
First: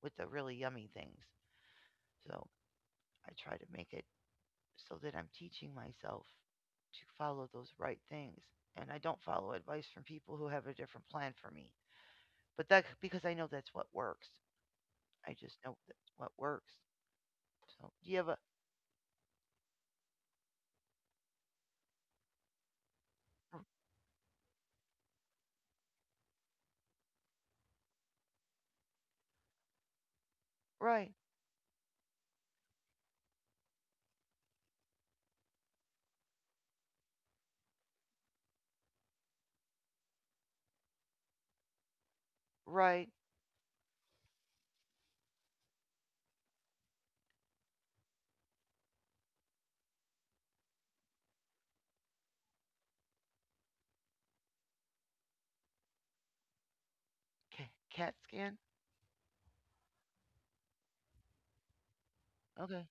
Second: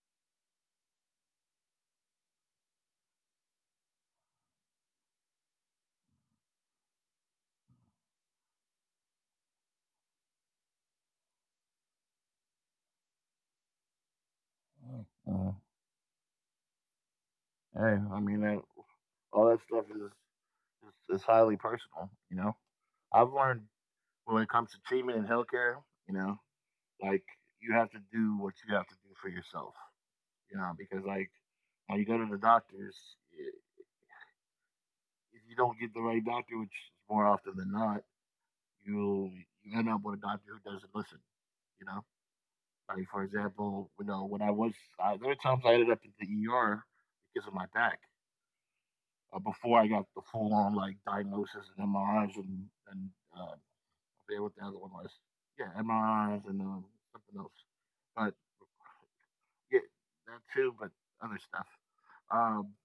Speaker 2: with the really yummy things. So I try to make it so that I'm teaching myself to follow those right things. And I don't follow advice from people who have a different plan for me. But that Because I know that's what works. I
Speaker 1: uh,
Speaker 2: just know that's what works. So
Speaker 1: Hey,
Speaker 2: do you
Speaker 1: I
Speaker 2: have a
Speaker 1: mean, that, all that stuff is, is is highly personal. You know, I've learned when it comes to treatment and healthcare, you know, like you have to do what you have to do for yourself. You know, because
Speaker 2: Right,
Speaker 1: like when you go to the doctors, if you don't get the right doctor, which is more often than not, you you end up with a doctor who doesn't listen. You know, like
Speaker 2: right.
Speaker 1: for example, you know when I was I, there were times I ended up in the E R because of my back uh, before I got the full on like diagnosis and M R Is and and uh, I forget what the other one was. Yeah, M R Is and um, something else,
Speaker 2: Ca- cat
Speaker 1: but
Speaker 2: scan?
Speaker 1: yeah, that too, but other stuff. Um,
Speaker 2: Okay.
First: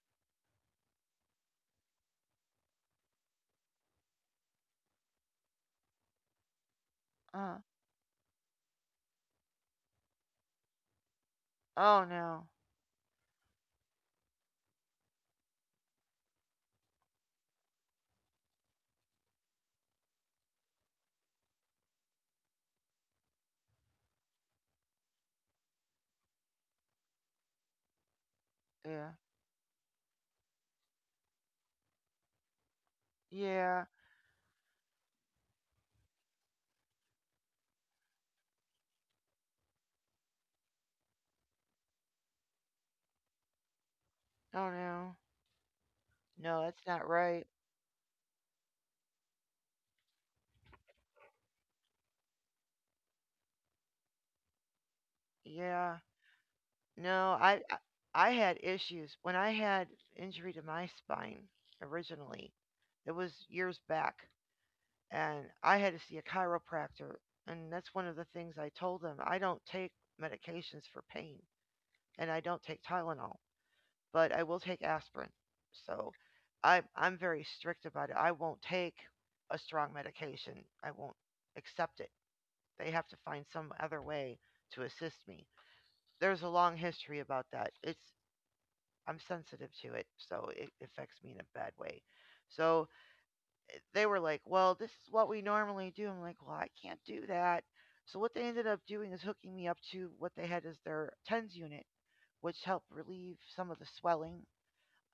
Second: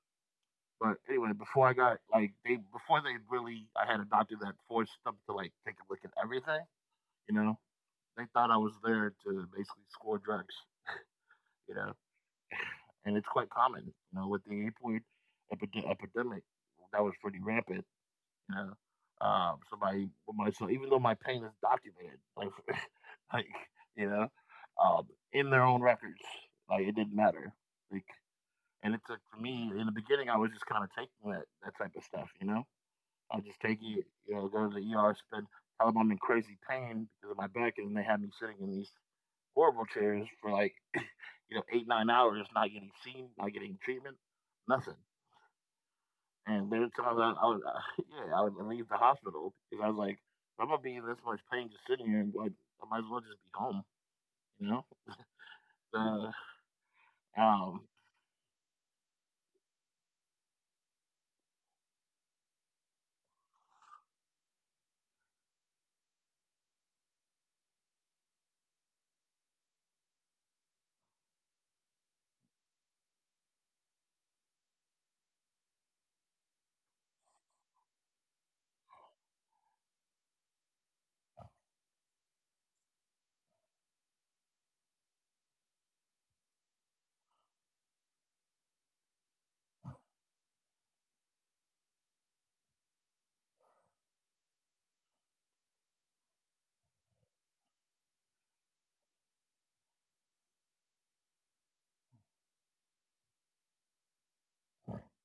Speaker 1: But anyway, before I got like they before they really I had a doctor that forced them to like take a look at everything, you know.
Speaker 2: Uh.
Speaker 1: They thought I was there to basically score drugs, you know.
Speaker 2: Oh no.
Speaker 1: And it's quite common, you know, with the opioid epid- epidemic that was pretty rampant, you know. Um, somebody with my so even though my pain is documented, like like you know, um, in their own records, like it didn't matter, like. And it took
Speaker 2: Yeah.
Speaker 1: for me in the beginning, I was just kind of taking that that type of stuff, you know I'll just take
Speaker 2: Yeah.
Speaker 1: it, you know, go to the E R, spend, tell them I'm in crazy pain because of my back, and they have me sitting in these horrible chairs for like, you know, eight, nine hours, not getting seen, not getting treatment,
Speaker 2: Oh
Speaker 1: nothing.
Speaker 2: no.
Speaker 1: And
Speaker 2: No,
Speaker 1: there were
Speaker 2: that's not
Speaker 1: times I, I
Speaker 2: right.
Speaker 1: would, uh, yeah, I would leave the hospital because I was like, if I'm gonna be in this much pain just sitting here, like, I might as well just be home, you know.
Speaker 2: Yeah.
Speaker 1: Uh,
Speaker 2: No, I
Speaker 1: um,
Speaker 2: I I had issues when I had injury to my spine originally. It was years back, and I had to see a chiropractor, and that's one of the things I told them. I don't take medications for pain, and I don't take Tylenol, but I will take aspirin. So, I I'm very strict about it. I won't take a strong medication. I won't accept it. They have to find some other way to assist me. There's a long history about that. It's I'm sensitive to it, so it affects me in a bad way. So they were like, "Well, this is what we normally do." I'm like, "Well, I can't do that." So what they ended up doing is hooking me up to what they had as their TENS unit, which helped relieve some of the swelling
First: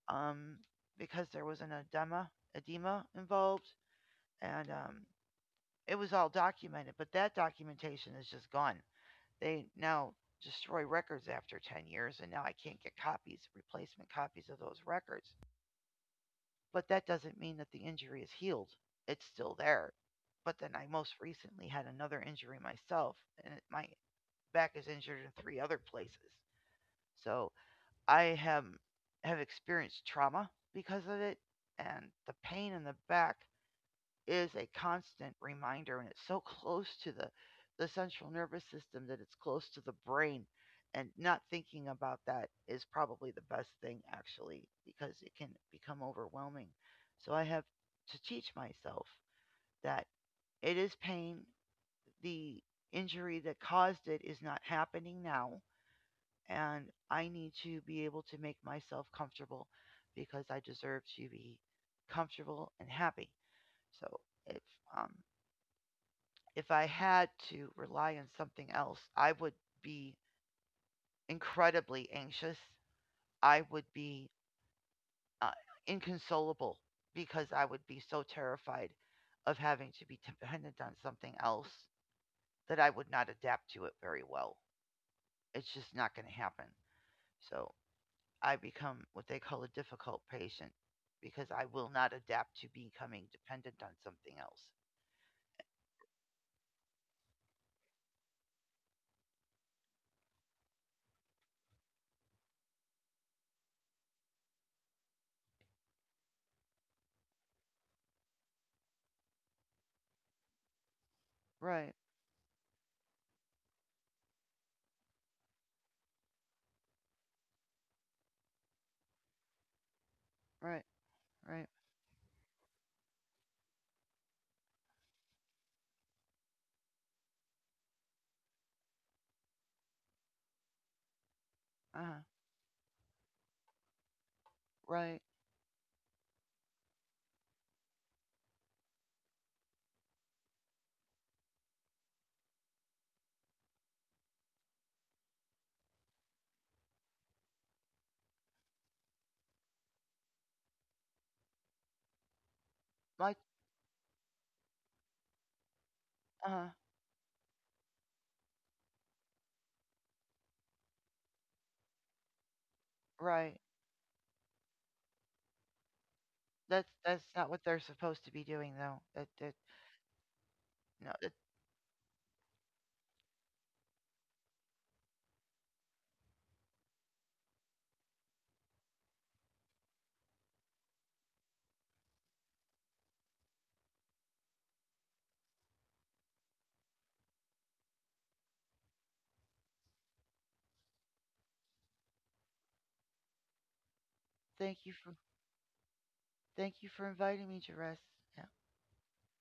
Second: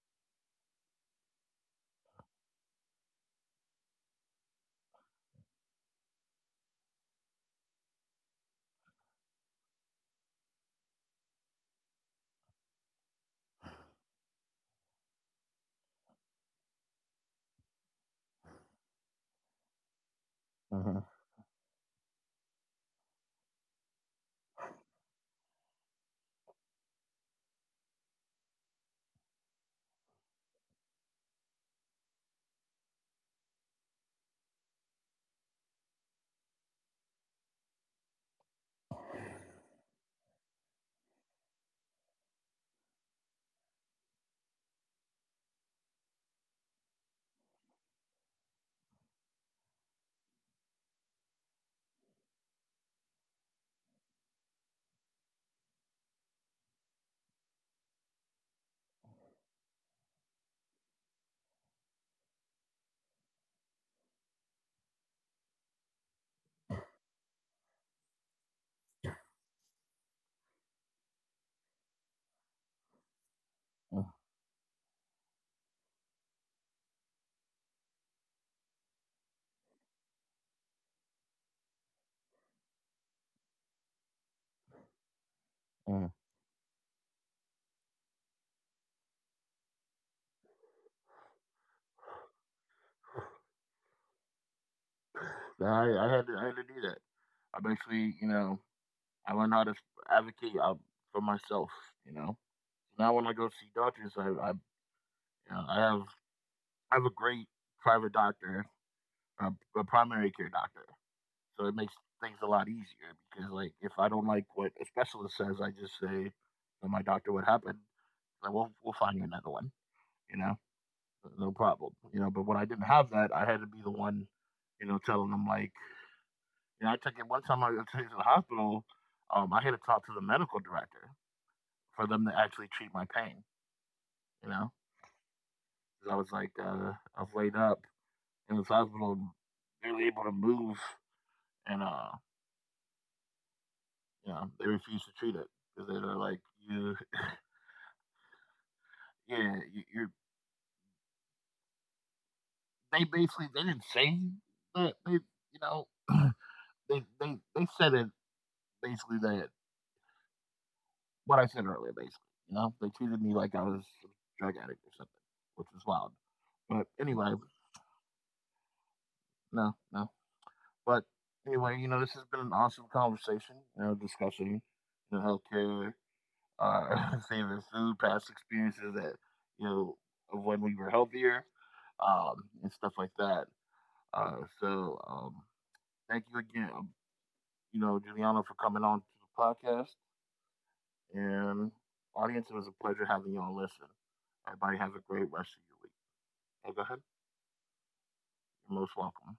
Speaker 2: um, because there was an edema edema involved, and um, it was all documented. But that documentation is just gone. They now destroy records after ten years, and now I can't get copies, replacement copies of those records. But that doesn't mean that the injury is healed. It's still there. But then I
Speaker 1: Uh-huh.
Speaker 2: most recently had another injury myself, and it, my back is injured in three other places. So I have have experienced trauma because of it, and the pain in the back is a constant reminder, and it's so close to the the central nervous system, that it's close to the brain, and not thinking about that is probably the best thing actually because it can become overwhelming. So I have to teach myself that it is pain. The injury that caused it is not happening now, and I need to be able to make myself comfortable because I deserve to be comfortable and happy. So if um, if I had to rely on something else, I would be incredibly anxious. I would
Speaker 1: Uh,
Speaker 2: be uh, inconsolable because I would be so terrified of having to be dependent on something else that I would not adapt to it very well. It's just
Speaker 1: uh.
Speaker 2: not going to happen. So I become what they call a difficult patient because I will not adapt to becoming dependent on something else.
Speaker 1: I, I had to, I had to do that. I basically, you know, I learned how to advocate uh, for myself. You know, Now when I go see doctors, I I, you know, I have I have a great private doctor, a, a primary care doctor, so it
Speaker 2: Right,
Speaker 1: makes things a lot easier because like if I don't like what a specialist says, I just say to my doctor what happened. Like we'll we'll find you another one. You know,
Speaker 2: right,
Speaker 1: no
Speaker 2: right.
Speaker 1: problem. You know, but when I didn't have that, I had to be the one, you know, telling them like, you know, I took it one time I took it to the hospital. Um, I had to talk to the medical director
Speaker 2: Uh
Speaker 1: for
Speaker 2: huh.
Speaker 1: them to actually treat my pain. you know,
Speaker 2: Right.
Speaker 1: 'Cause I was like, uh, I was laid up in this hospital, barely able to move, and uh, you know, they refused to treat it because they were like, you, yeah, you, you're. They
Speaker 2: My.
Speaker 1: basically they didn't say that they, you know,
Speaker 2: Uh huh.
Speaker 1: they they they said it basically that what I said earlier, basically, you know, they treated me like
Speaker 2: Right.
Speaker 1: I was a drug addict or something, which was wild. But
Speaker 2: That's that's
Speaker 1: anyway,
Speaker 2: not what they're supposed to be doing though. That that
Speaker 1: no, no. But
Speaker 2: no. That,
Speaker 1: anyway, you know, this has been an awesome conversation, you know, discussing you know, healthcare uh, same food, past experiences that you know of when we were healthier, um, and stuff like that. Uh, so um, thank you again, um, you know, Juliano, for coming on to the podcast. And audience, it was a pleasure having you all. Listen, everybody,
Speaker 2: thank you
Speaker 1: have a
Speaker 2: for
Speaker 1: great rest of your week. Hey,
Speaker 2: thank
Speaker 1: go
Speaker 2: you
Speaker 1: ahead.
Speaker 2: for inviting me, Jerez.
Speaker 1: You're most welcome.